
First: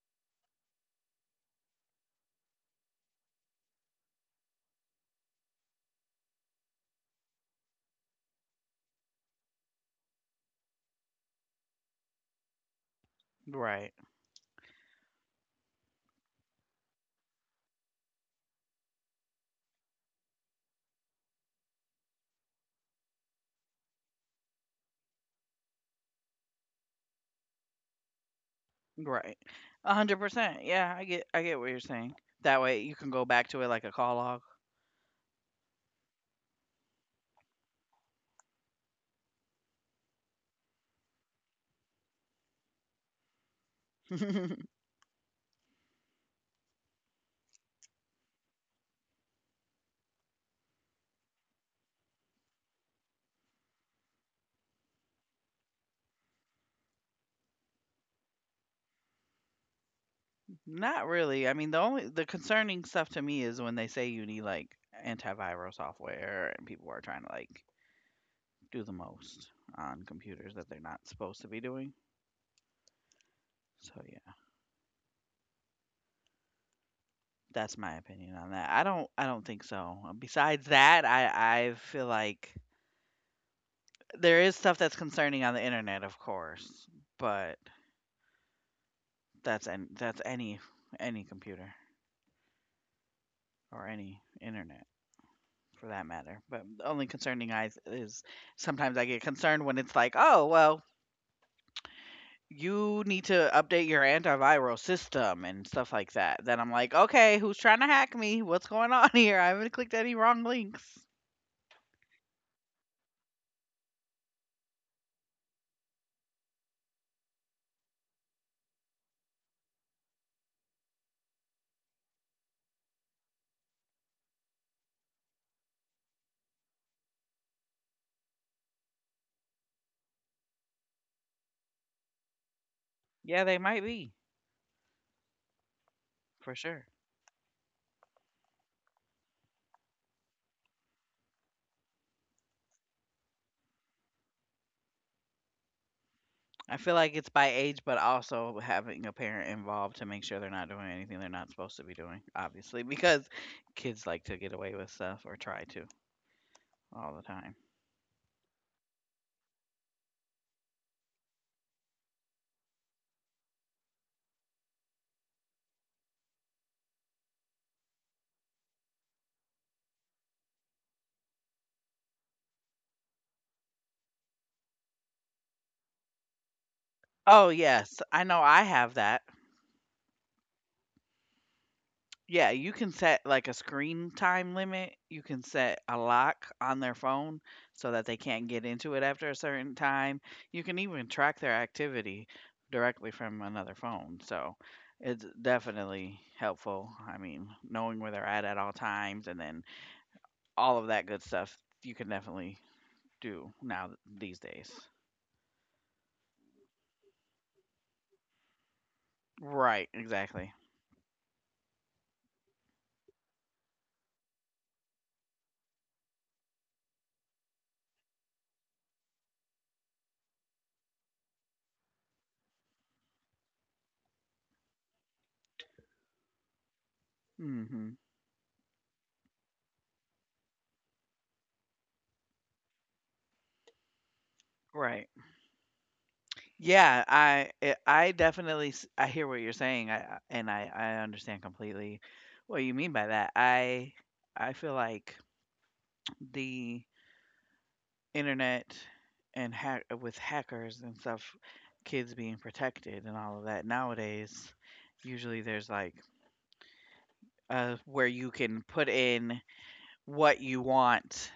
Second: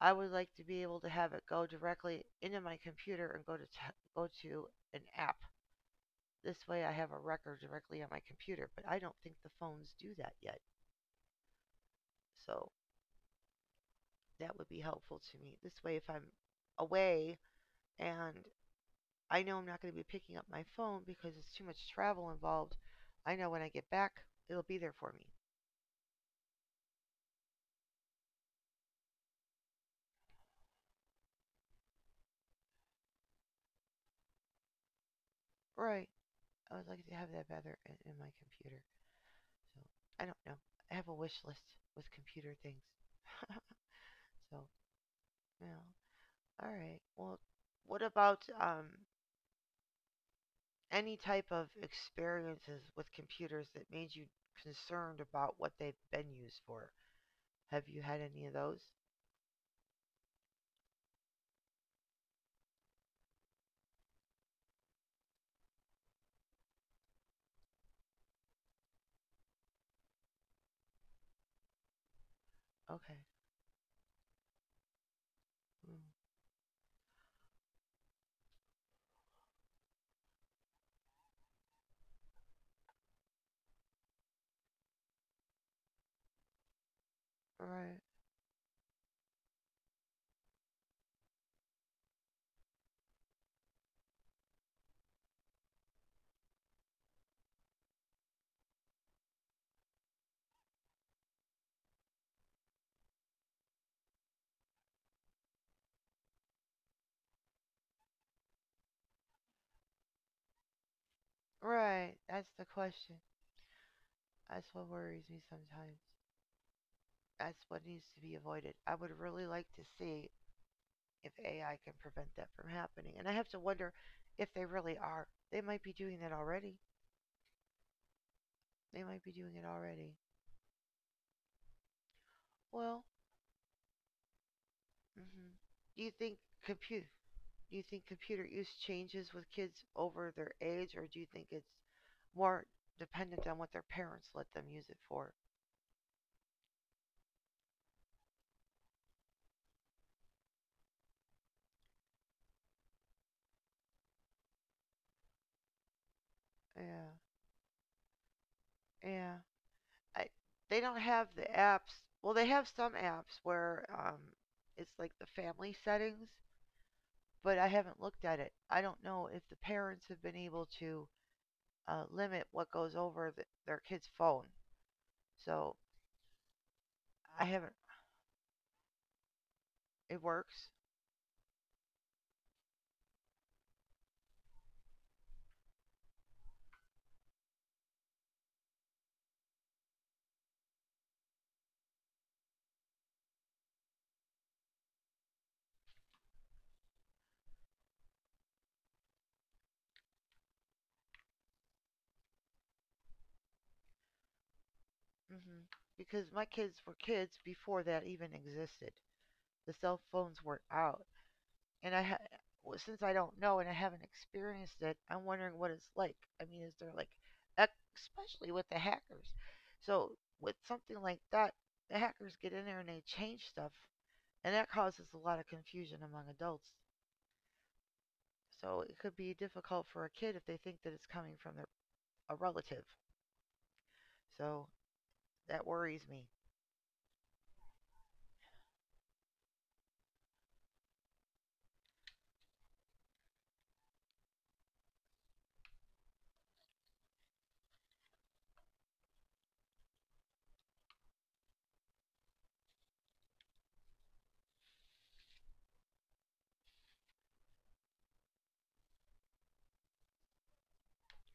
S1: I would like to be able to have it go directly into my computer and go to t- go to an app. This way I have a record directly on my computer, but I don't think the phones do that yet. So
S2: Right.
S1: that would be helpful to me. This way if I'm away and I know I'm not going to be picking up my phone because it's too much travel involved, I know when I get back, it'll be there for me.
S2: Right. one hundred percent. Yeah, I get I get what you're saying. That way you can go back to it like a call log.
S1: Right. I would like to have that better in, in my computer. So I don't know. I have a wish list with computer things. So yeah. All right. Well, what about um, any type of experiences with computers that made you concerned about what they've been used for? Have you had any of those?
S2: Not really. I mean, the only the concerning stuff to me is when they say you need like antiviral software and people are trying to like do the most on computers that they're not supposed to be doing.
S1: Okay.
S2: So yeah,
S1: Mm.
S2: that's my opinion on that. I don't I don't think so. Besides that, I I feel like there is stuff that's concerning on the internet, of course, but
S1: Right.
S2: that's an that's any any computer or any internet for that matter. But the only concerning I is sometimes I get concerned when it's like, oh well, you need to update your antiviral system and stuff like that. Then I'm like, okay, who's trying to hack me? What's going on here? I haven't clicked any wrong links.
S1: Right. That's the question. That's what worries me sometimes. That's what needs to be avoided. I would really like to see if A I can prevent that from happening. And I have to wonder if they really are. They might be doing that already. They might be doing it already. Well,
S2: Yeah, they might be
S1: hmm, do you think
S2: for sure.
S1: compute? Do you think computer use changes with kids over their age, or do you think it's more dependent on what their parents let them use it for?
S2: I feel like it's by age, but also having a parent involved to make sure they're not doing anything they're not supposed to be doing, obviously, because kids like to get away with stuff or try to
S1: Yeah,
S2: all the time.
S1: yeah. I they don't have the apps. Well, they have some apps where um, it's like the family settings, but I haven't looked at it. I don't know if the parents have been able to uh, limit what goes over the, their kid's phone. So I
S2: Oh,
S1: haven't.
S2: yes. I know I have that.
S1: It works,
S2: Yeah, you can set, like, a screen time limit, you can set a lock on their phone so that they can't get into it after a certain time. You can even track their activity directly from another phone, so it's definitely helpful, I mean, knowing where they're at at all times and then all of that good stuff you can definitely do now th- these days.
S1: hmm, because my kids were kids before that even existed. The
S2: Right,
S1: cell phones
S2: exactly.
S1: weren't out, and I ha- well, since I don't know and I haven't experienced it, I'm wondering what it's like. I mean, is there like, especially with the hackers? So with something like that, the hackers get in there and they change stuff, and that causes a lot of confusion among adults.
S2: Mhm.
S1: So it could be difficult for a kid if they think that it's coming from their a relative. So
S2: Right.
S1: that worries me.
S2: Yeah, I I I definitely s- I hear what you're saying. I I- and I I understand completely what you mean by that. I I feel like the internet and hack with hackers and stuff, kids being protected and all of that nowadays, usually there's like uh where you can put in what you want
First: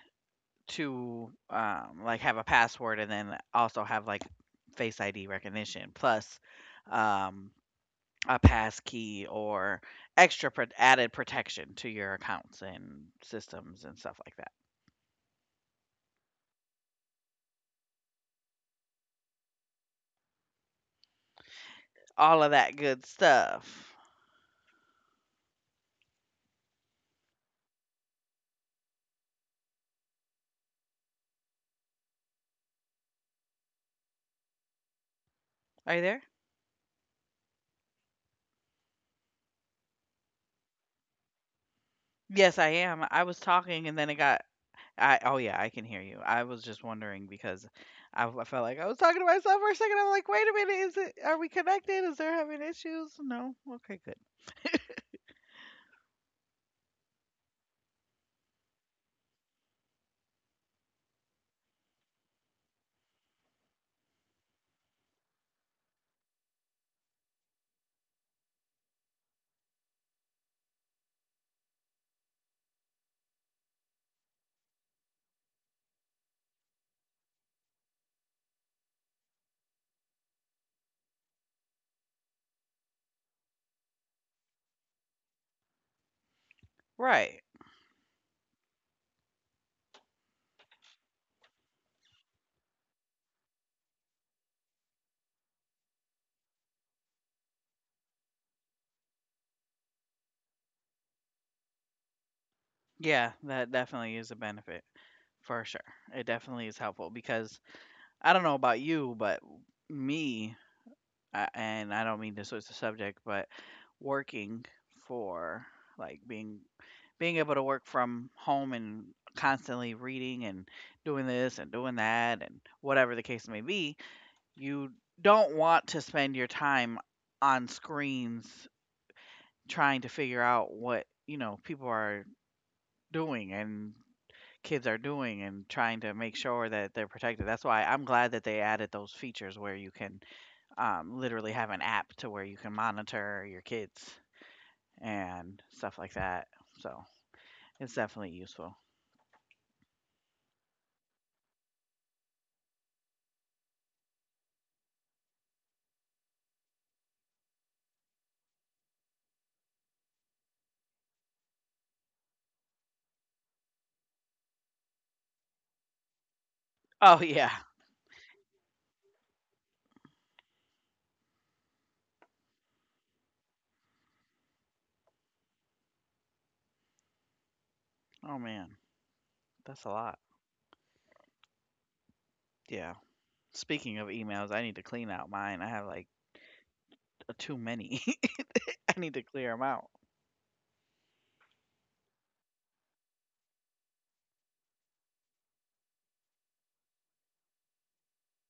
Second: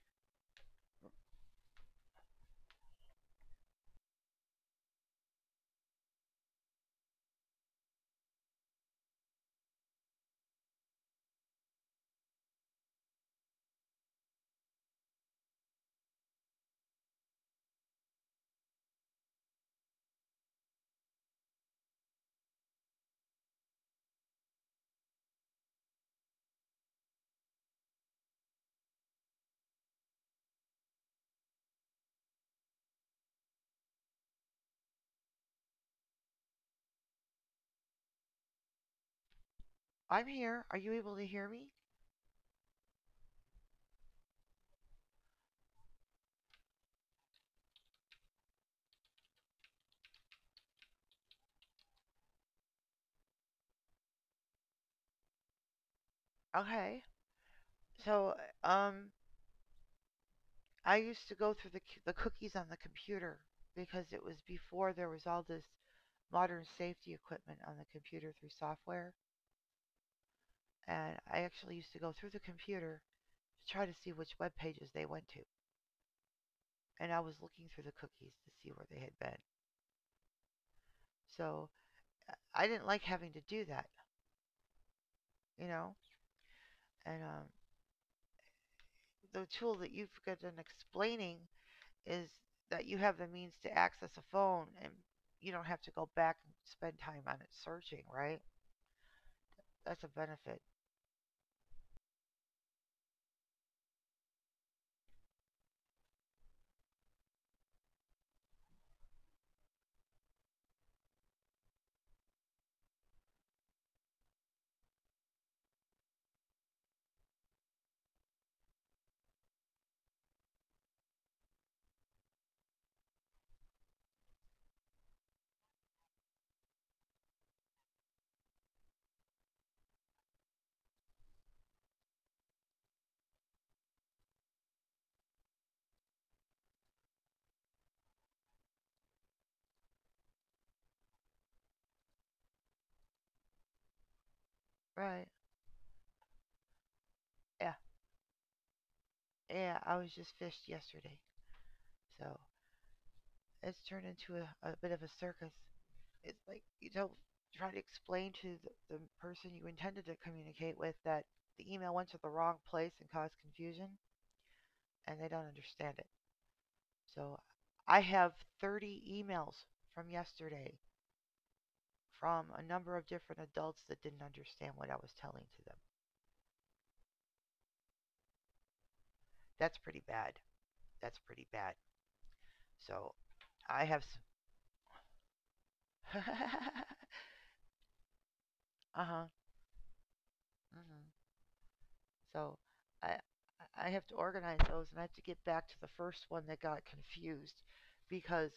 S2: to um like have a password and then also have like face I D recognition plus um a passkey or extra pro- added protection to your accounts and systems and stuff like that. All of that good stuff. Are you there?
S1: I'm here. Are you able to hear me?
S2: Yes, I am. I was talking and then it got. I oh yeah, I can hear you. I was just wondering because I, I felt like I was talking to myself for a second. I'm like, wait a minute, is it? Are we connected? Is there having issues? No. Okay, good.
S1: Okay. So, um, I used to go through the the cookies on the computer because it was before there was all this modern safety equipment on the computer through software, and I actually used to go through the computer to try to see which web pages they went to, and I was looking through the cookies to see where they had been. So, uh, I didn't like having to do that, you know. And um,
S2: Right.
S1: The tool that you've gotten explaining is that you have the means to access a phone and you don't have to go back and spend time on it searching, right? That's a benefit.
S2: Yeah, that definitely is a benefit for sure. It definitely is helpful because I don't know about you, but me, uh, and I don't mean to switch the subject, but working for like being being able to work from home and constantly reading and doing this and doing that and whatever the case may be, you don't want to spend your time on screens trying to figure out what, you know, people are doing and kids are doing and trying to make sure that they're protected. That's why I'm glad that they added those features where you can um, literally have an app to where you can monitor your kids
S1: Right.
S2: and stuff like that. So
S1: Yeah.
S2: it's definitely useful.
S1: Yeah. I was just fished yesterday. So it's turned into a, a bit of a circus. It's like you don't try to explain to the, the person you intended to communicate with that the email went to the wrong place and caused confusion, and they don't understand it.
S2: Oh
S1: So
S2: yeah.
S1: I have thirty emails from yesterday from a number of different adults that didn't understand what I was telling to them.
S2: Oh man,
S1: That's
S2: that's a
S1: pretty
S2: lot.
S1: bad. That's pretty bad.
S2: Yeah.
S1: So I
S2: Speaking
S1: have,
S2: of emails, I need to clean out mine. I have like
S1: s-
S2: uh, too many. I need
S1: uh-huh,
S2: to clear them out.
S1: hmm So I I have to organize those, and I have to get back to the first one that got confused because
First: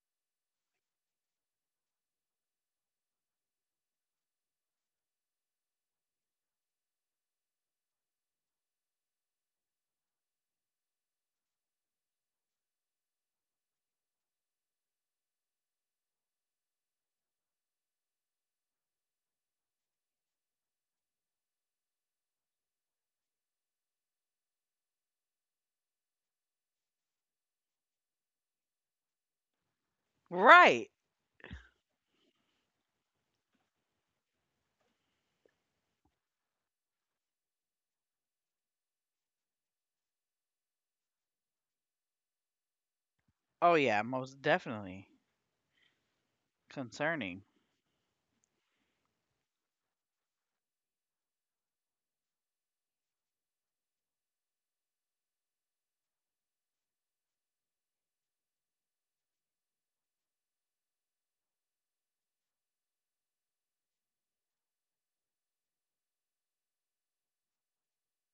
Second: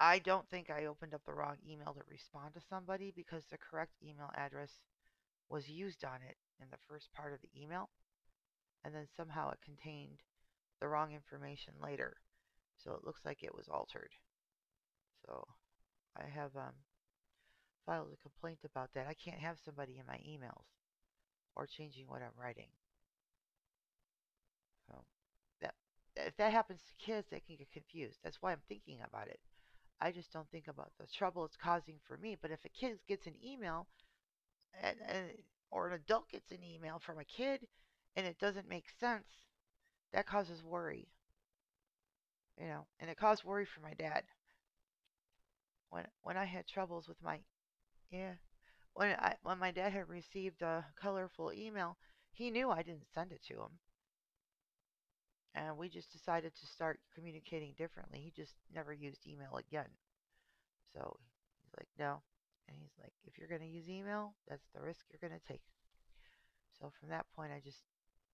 S1: I don't think I opened up the wrong email to respond to somebody because the correct email address was used on it in the first part of the email, and then somehow it contained the wrong information later. So it looks like it was altered. So I have um, filed a complaint about that. I can't have somebody in my emails or changing what I'm writing. So that if that happens to kids, they can get confused. That's why I'm thinking about it. I just don't think about
S2: Right.
S1: the trouble it's causing for me. But if a kid gets an email and, and or an adult gets an email from a kid and it doesn't make sense, that causes worry, you know. And it caused worry for
S2: Oh
S1: my
S2: yeah,
S1: dad
S2: most definitely
S1: when when I had troubles with my
S2: concerning.
S1: yeah when I, when my dad had received a colorful email, he knew I didn't send it to him, and we just decided to start communicating differently. He just never used email again. So he's like, no, and he's like, if you're going to use email, that's the risk you're going to take. So from that point, I just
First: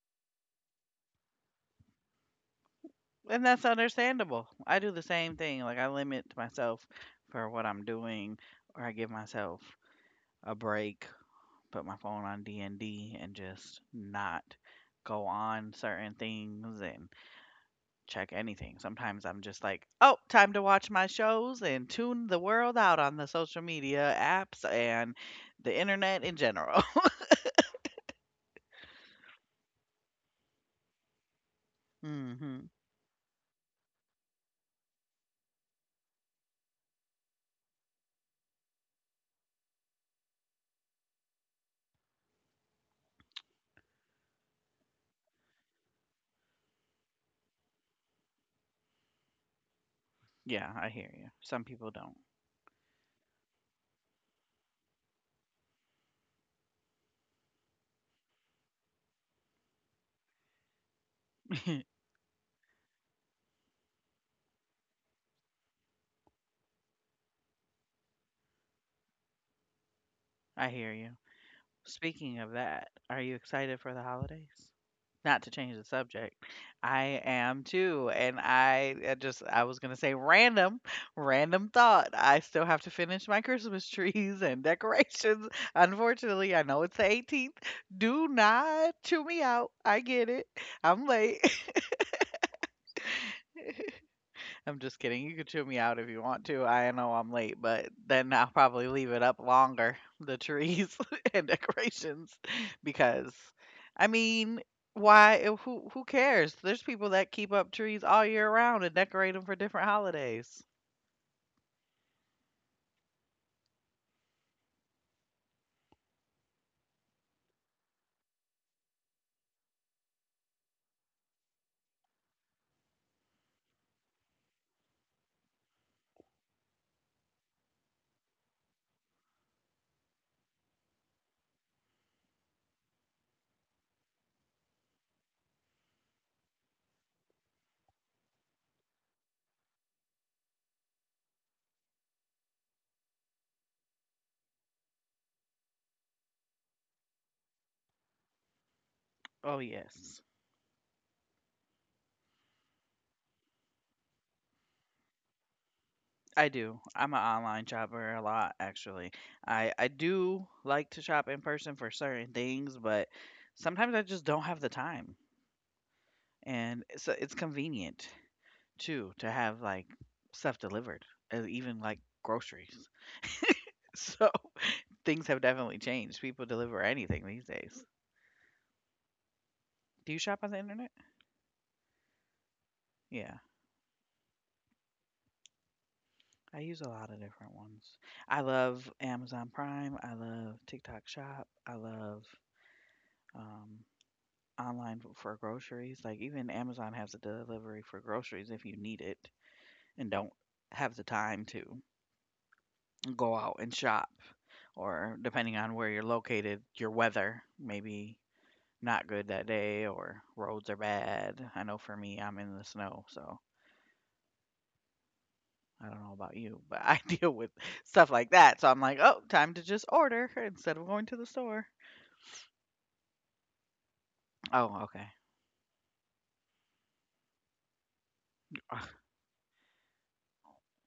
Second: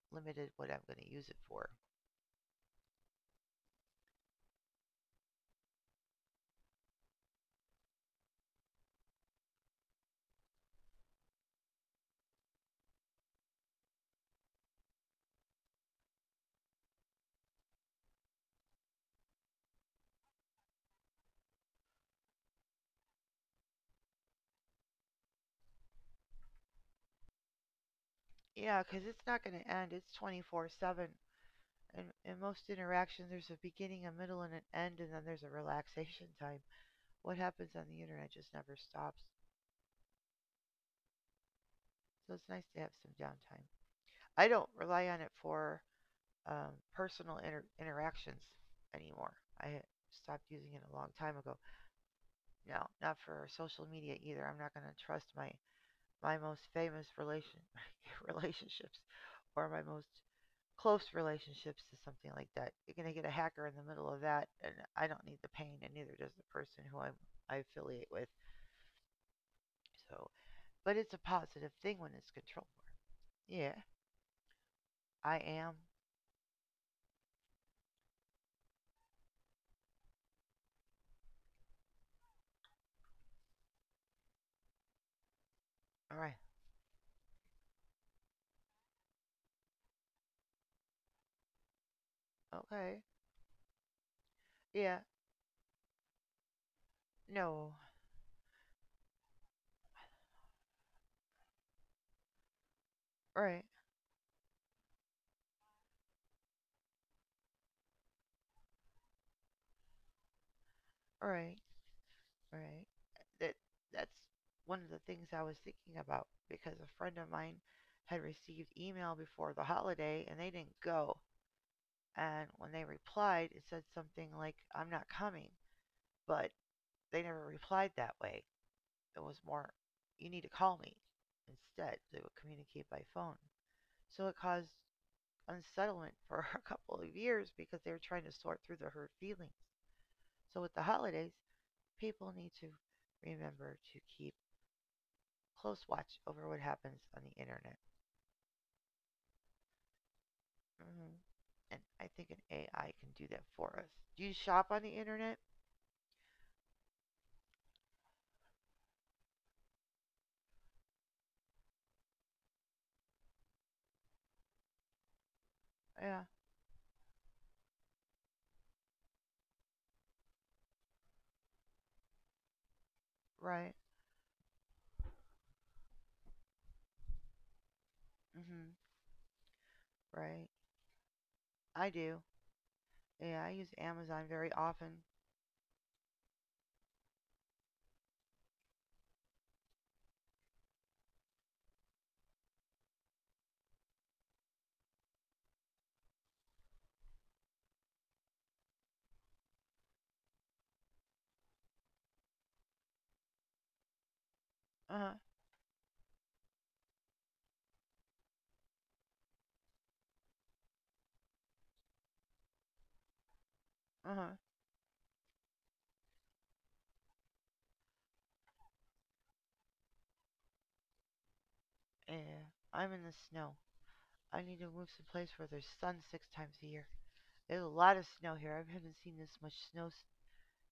S1: limited what I'm going to use it for.
S2: And that's understandable. I do the same thing. Like I limit myself for what I'm doing or I give myself a break, put my phone on D and D and just not go on certain things and check anything. Sometimes I'm just like, oh, time to watch my shows and tune the world out on the social media apps and the internet in general.
S1: Yeah, because it's not going to end. It's twenty-four seven. And in
S2: hmm
S1: most interactions, there's a beginning, a middle, and an end, and then there's a relaxation time. What happens on the internet just never stops. So it's nice to have some downtime. I don't rely on it for um, personal inter- interactions anymore. I stopped using
S2: Yeah,
S1: it a
S2: I
S1: long
S2: hear you.
S1: time ago.
S2: Some people don't.
S1: No, not for social media either. I'm not going to trust my my most famous relation relationships or my most close relationships to something like that. You're going to get a hacker in the middle of that, and I don't need the pain, and neither does the person who I'm, I affiliate with. So,
S2: I
S1: but
S2: hear
S1: it's a
S2: you.
S1: positive thing when it's
S2: Speaking of
S1: controlled.
S2: that, are you
S1: Yeah,
S2: excited for the holidays?
S1: I
S2: Not to
S1: am.
S2: change the subject. I am too. And I, I just, I was going to say random, random thought. I still have to finish my Christmas trees and decorations.
S1: All right.
S2: Unfortunately, I know it's the eighteenth. Do not chew me out. I get it. I'm late.
S1: Okay.
S2: I'm just
S1: Yeah.
S2: kidding. You can chew me out if you want to. I know I'm late,
S1: No.
S2: but then I'll probably leave it up longer, the trees and decorations, because
S1: Right.
S2: I mean, why eh, who who cares? There's people that keep up trees all year round and decorate them for different holidays.
S1: Right. Right. That that's one of the things I was thinking about because a friend of mine had received email before the holiday and they didn't go. And when they replied, it said something like, "I'm not coming," but they never replied that way. It was more, "You need to call me." Instead, they would communicate by phone. So it caused unsettlement for a couple of years because they were trying to sort through their hurt feelings. So with the holidays, people need to remember to keep close watch over what happens on the internet.
S2: Oh yes.
S1: hmm And I think an A I can do that for us. Do you shop on the internet?
S2: I do. I'm an online shopper a lot actually. I I do like to shop in person for certain things, but sometimes I just don't have the time.
S1: Yeah,
S2: And so it's convenient too to have, like, stuff delivered, and even, like, groceries.
S1: right.
S2: So, things have definitely changed. People deliver anything these days.
S1: Hmm.
S2: Do you shop on
S1: Right.
S2: the internet?
S1: I do.
S2: Yeah.
S1: Yeah, I use Amazon very often.
S2: I use a lot of different ones. I love Amazon Prime. I love TikTok Shop. I love um, online f- for groceries. Like, even Amazon has a delivery for groceries if you need it and don't have the time to go out and shop,
S1: Uh
S2: or
S1: huh.
S2: depending on where you're located, your weather. Maybe not good that day or roads are bad. I know for me, I'm in the snow, so
S1: Uh huh.
S2: I don't know about you, but I deal with stuff like that. So I'm like, oh, time to just order instead of going to the store.
S1: Yeah. I'm in the snow. I need
S2: Oh,
S1: to move
S2: okay.
S1: someplace where there's sun six times a year. There's a lot of snow here. I
S2: Ugh,
S1: haven't seen this much snow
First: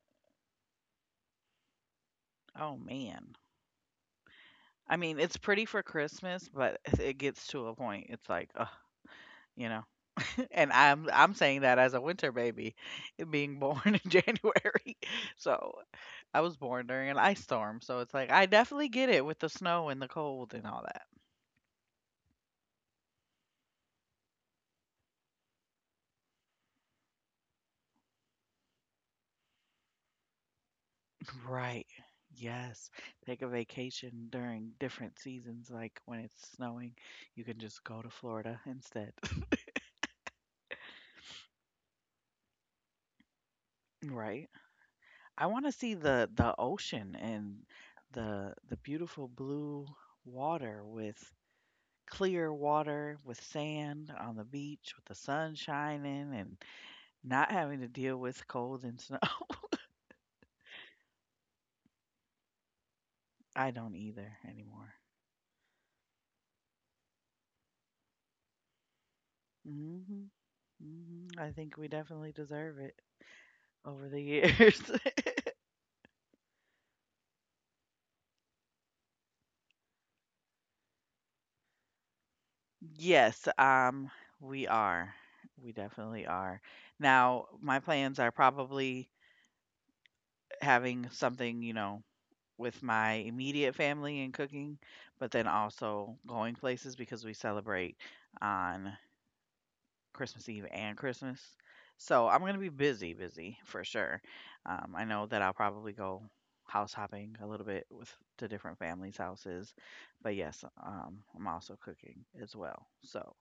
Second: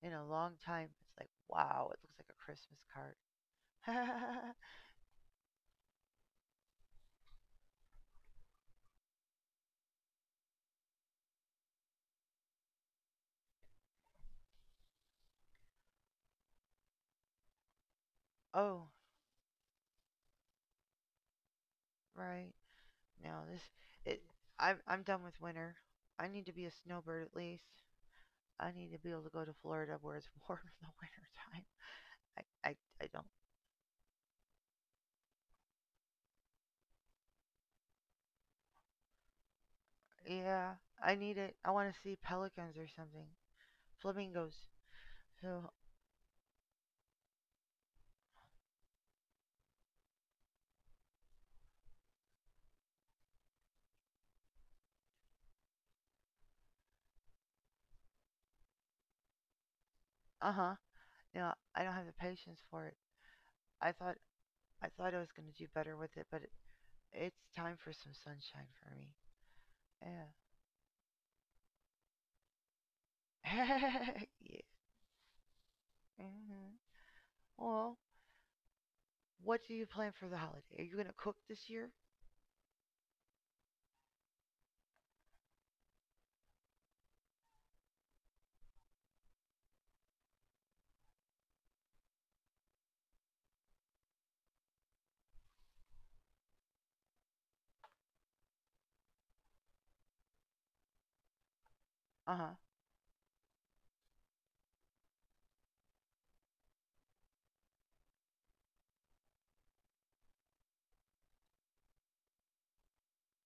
S1: in a long time. It's like, wow, it looks like a
S2: oh,
S1: Christmas card.
S2: man. I mean, it's pretty for Christmas, but it gets to a point. It's like, ugh, you know. And I'm I'm saying that as a winter baby, being born in January. So I was born during an ice storm. So it's like I
S1: Oh,
S2: definitely get it with the snow and the cold and all.
S1: right. No, this it. I'm I'm done with winter. I need to be a snowbird at least. I need to be able to go to Florida where it's warm in the winter time.
S2: Right.
S1: I
S2: Yes.
S1: I I don't.
S2: Take a vacation during different seasons, like when it's snowing, you can just go to Florida instead.
S1: Yeah, I need it. I want to see pelicans or something. Flamingos.
S2: Right. I
S1: So,
S2: want to see the the ocean and the the beautiful blue water, with clear water with sand on the beach, with the sun shining and not having to deal with cold and snow.
S1: uh huh. No, I don't have the patience for it.
S2: I
S1: I
S2: don't
S1: thought
S2: either
S1: I
S2: anymore.
S1: thought I was gonna do better with it, but it, it's time for some sunshine for me. Yeah.
S2: Mhm. Mhm. I think we definitely deserve it over the
S1: yeah.
S2: years.
S1: Hmm. Well, what do you plan for the holiday? Are you gonna cook this year?
S2: Yes, um, we are. We definitely are. Now, my plans are probably having something, you know, with my immediate family and cooking, but then also going places because we celebrate on Christmas Eve and Christmas. So
S1: Uh
S2: I'm
S1: huh.
S2: going to be busy, busy for sure. Um, I know that I'll probably go house hopping a little bit with the different families' houses, but yes, um, I'm also cooking as well. So.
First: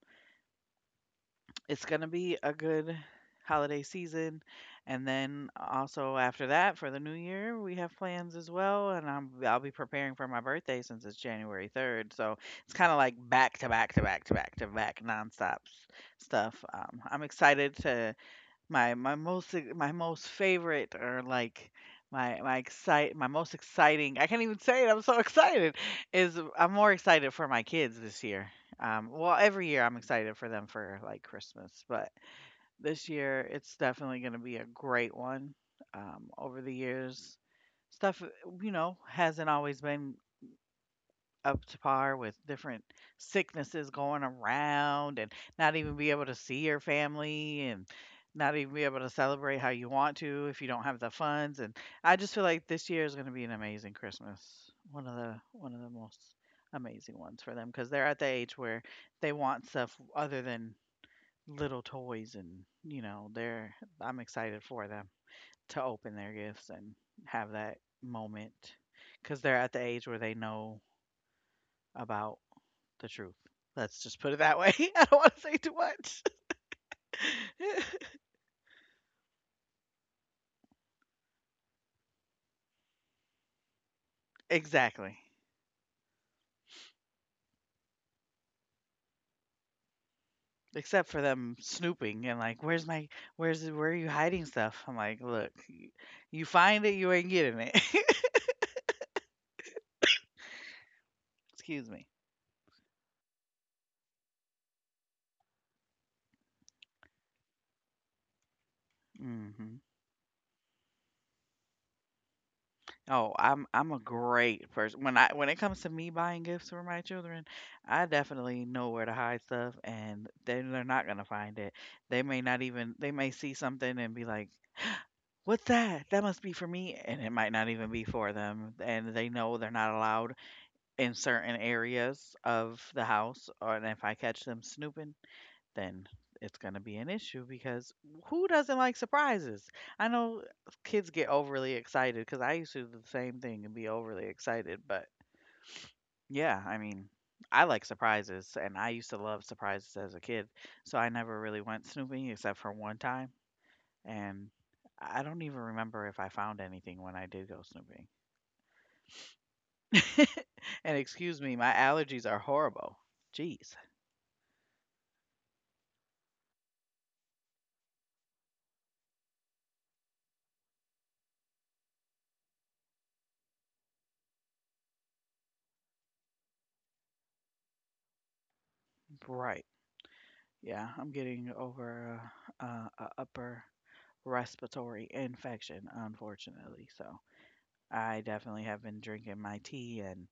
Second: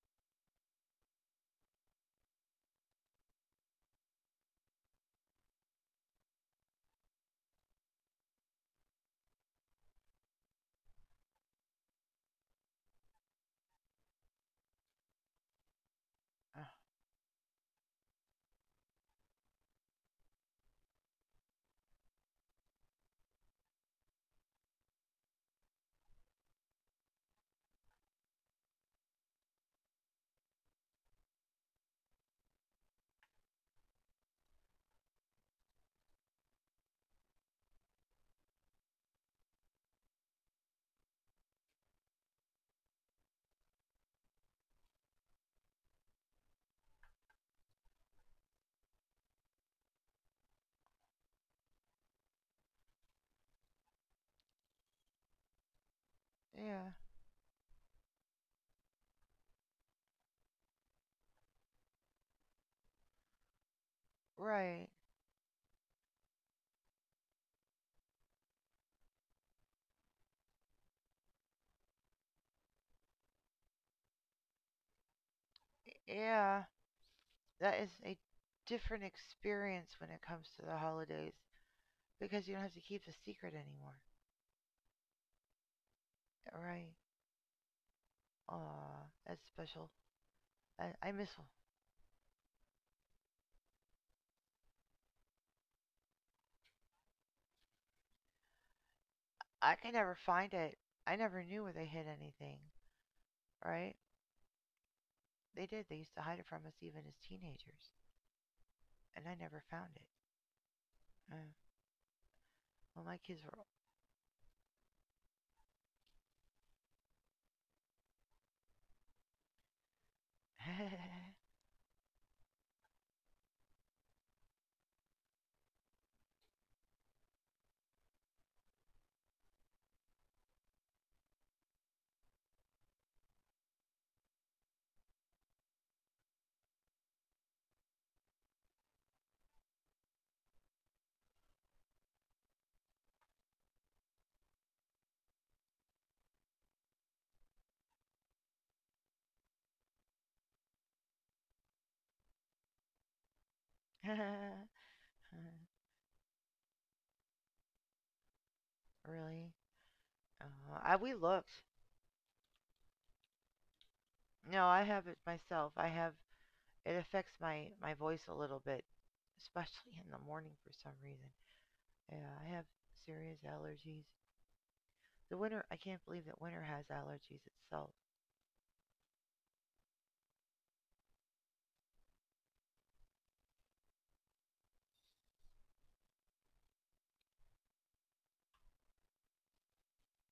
S2: It's going to be a good holiday season. And then also after that, for the new year, we have plans as well. And I'm, I'll be preparing for my birthday since it's January third. So it's kind of like back to back to back to back to back nonstop s-
S1: Uh,
S2: stuff. Um, I'm excited to my my most e my most favorite or, like, my my excite my most exciting, I can't even say it, I'm so excited, is I'm more excited for my kids this year. Um, well, every year I'm excited for them for, like, Christmas, but this year, it's definitely gonna be a great one. Um, over the years, stuff, you know, hasn't always been up to par with different sicknesses going around and not even be able to see your family and not even be able to celebrate how you want to if you don't have the funds, and I just feel like this year is going to be an amazing Christmas. One of the one of the most
S1: yeah.
S2: amazing ones for them cuz they're at the age where they want stuff other than little toys and you know, they're I'm excited
S1: Right.
S2: for them to open their gifts and have that moment cuz they're at the age where they know about the truth. Let's just put it that way. I don't want to say too much.
S1: Yeah. That is a different experience when it comes to the holidays because you don't have to keep the secret anymore.
S2: Exactly.
S1: Right. Aw, that's special. I, I
S2: Except for
S1: miss
S2: them snooping and like, where's my, where's, where are you hiding stuff? I'm like, look, you find it, you ain't getting it.
S1: I can never find it. I never knew where they
S2: Excuse
S1: hid
S2: me.
S1: anything. Right? They did. They used to hide it from us even as teenagers. And I never
S2: Hmm
S1: found it. Uh, well, my
S2: Oh,
S1: kids were.
S2: I'm I'm a great person. When I when it comes to me buying gifts for my children, I definitely know where to hide stuff, and they they're not gonna find it. They may not even they may see something and be like, what's that? That must be for me. And it might not even be for them. And they know they're not allowed in certain areas of the house. Or, and if I catch them snooping, then it's going to be an issue because who doesn't like surprises? I know kids get overly excited because I used to do the same thing and be overly excited. But yeah, I mean, I like surprises and I used to love surprises as a kid. So I never really went snooping except for one time and I don't even remember if I found anything when I did go snooping.
S1: Really? Uh, I, we
S2: and Excuse
S1: looked.
S2: me, my allergies are horrible. Jeez.
S1: No, I have it myself. I have it affects my my voice a little bit, especially in the morning for some reason. Yeah, I have serious allergies. The winter, I can't believe that winter has allergies itself.
S2: Right. Yeah, I'm getting over a, a, a upper respiratory infection, unfortunately. So I definitely have been drinking my tea and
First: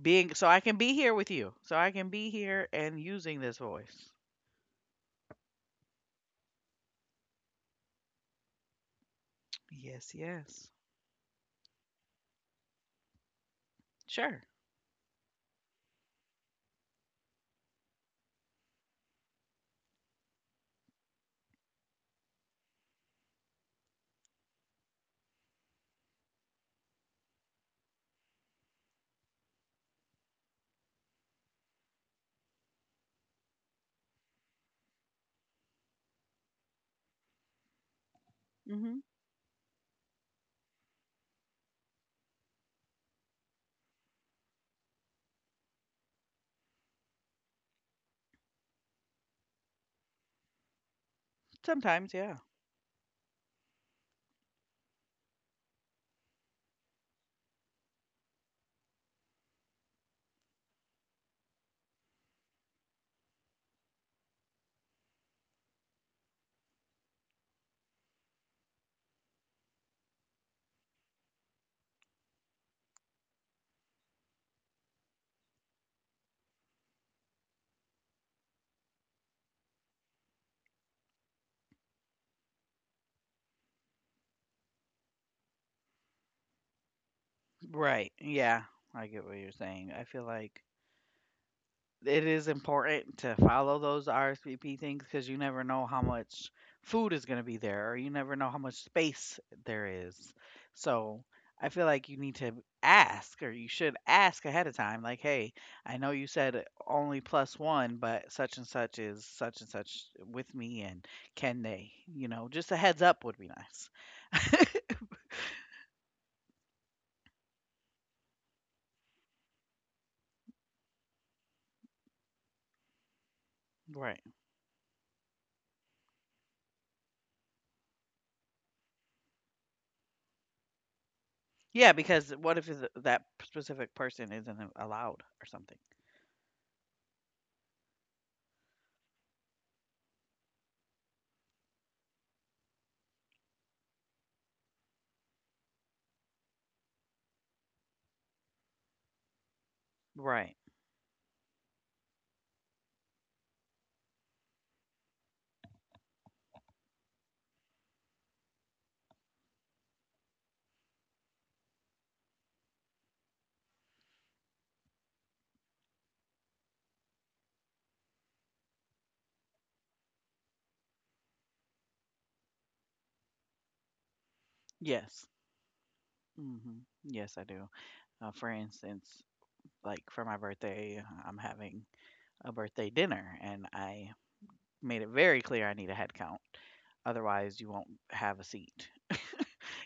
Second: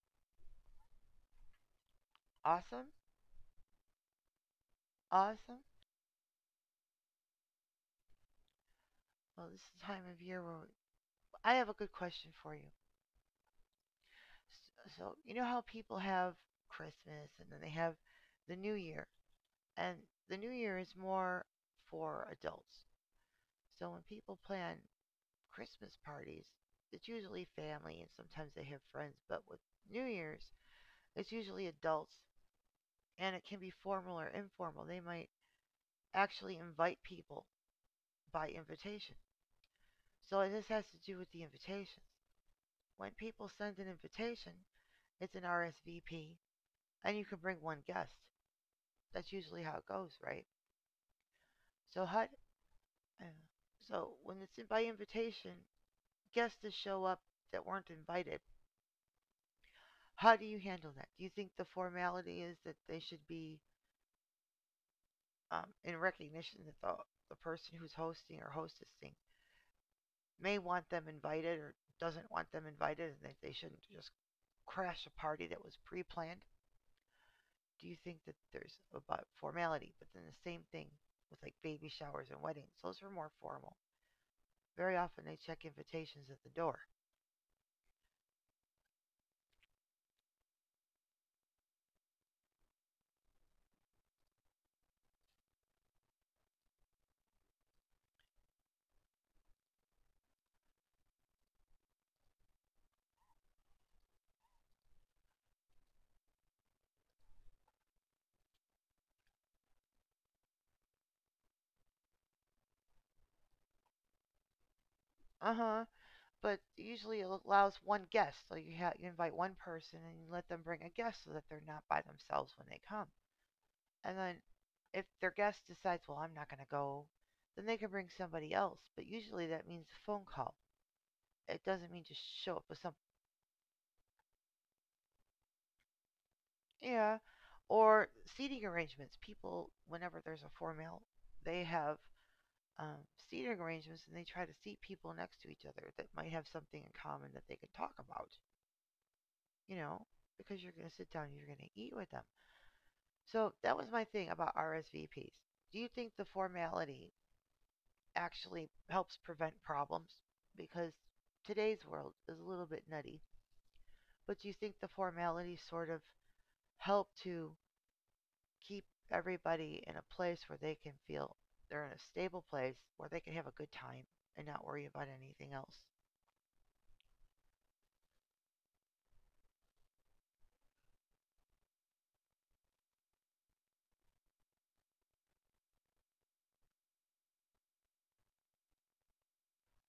S2: being so I can be here with you. So I can be here
S1: Awesome,
S2: and using this voice.
S1: awesome. Well, this is the time
S2: Yes,
S1: of year where
S2: yes.
S1: I have a good question for you.
S2: Sure.
S1: So, you know how people have Christmas and then they have the New Year, and the New Year is more for adults. So when people plan Christmas parties, it's usually family and sometimes they have friends, but with New Year's, it's usually adults, and it can be formal or informal. They might actually invite people by
S2: Mhm.
S1: invitation. So this has to do with the invitations. When people send an invitation, it's an R S V P, and you can bring one guest. That's usually how it goes, right? So
S2: Sometimes, yeah.
S1: H U D, uh, so when it's in by invitation, guests to show up that weren't invited. How do you handle that? Do you think the formality is that they should be um, in recognition that the, the person who's hosting or hostessing may want them invited or doesn't want them invited and that they shouldn't just crash a party that was pre-planned? Do you think that there's about formality, but then the same thing with like baby showers and weddings, those are more formal, very often they check invitations at the door.
S2: Right. Yeah. I get what you're saying. I feel like it is important to follow those R S V P things because you never know how much food is going to be there, or you never know how much space there is. So I feel like you need to ask, or you should ask ahead of time, like, hey, I know you said only plus one, but such and such is such and such with me, and can they? You know, just a heads up would be nice.
S1: Uh-huh, but usually it allows one guest, so you, ha- you invite one person and you let them bring a guest so that they're not by themselves when they come, and then
S2: Right.
S1: if their guest decides, well, I'm not going to go, then they can bring somebody else, but usually that means a phone call. It doesn't
S2: Yeah,
S1: mean just
S2: because
S1: show
S2: what
S1: up
S2: if
S1: with
S2: is-
S1: some.
S2: that specific person isn't allowed or something?
S1: Yeah, or seating arrangements. People whenever there's a four male, they have um, seating arrangements and they try to seat people next to each other that might have something in common that they can talk about, you know,
S2: Right.
S1: because you're going to sit down and you're going to eat with them. So that was my thing about R S V Ps. Do you think the formality actually helps prevent problems because today's world is a little bit nutty, but do you think the formality sort of help to keep everybody in a place where they can feel they're in a stable place where they can have a good time and not worry about
S2: Yes.
S1: anything else.
S2: Hmm. Yes, I do. Uh, for instance, like for my birthday, I'm having a birthday dinner, and I made it very clear I need a head count. Otherwise, you won't have a seat.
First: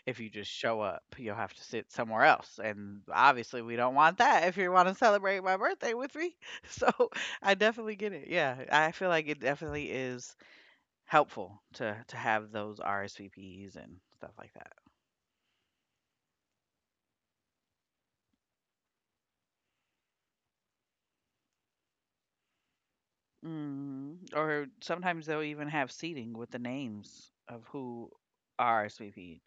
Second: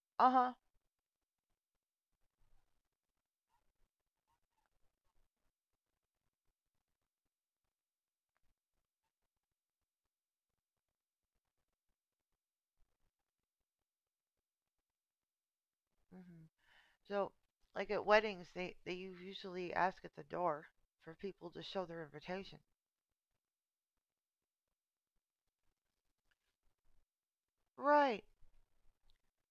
S2: If you
S1: Uh
S2: just
S1: huh.
S2: show up, you'll have to sit somewhere else. And obviously, we don't want that if you want to celebrate my birthday with me. So I definitely get it. Yeah, I feel like it definitely is helpful to to have those R S V Ps and stuff like that.
S1: Hmm. So, like at weddings, they, they usually ask at the door for people to show their invitation.
S2: Mhm. Or sometimes they'll even have seating with the names of who
S1: Right,
S2: are rsvp.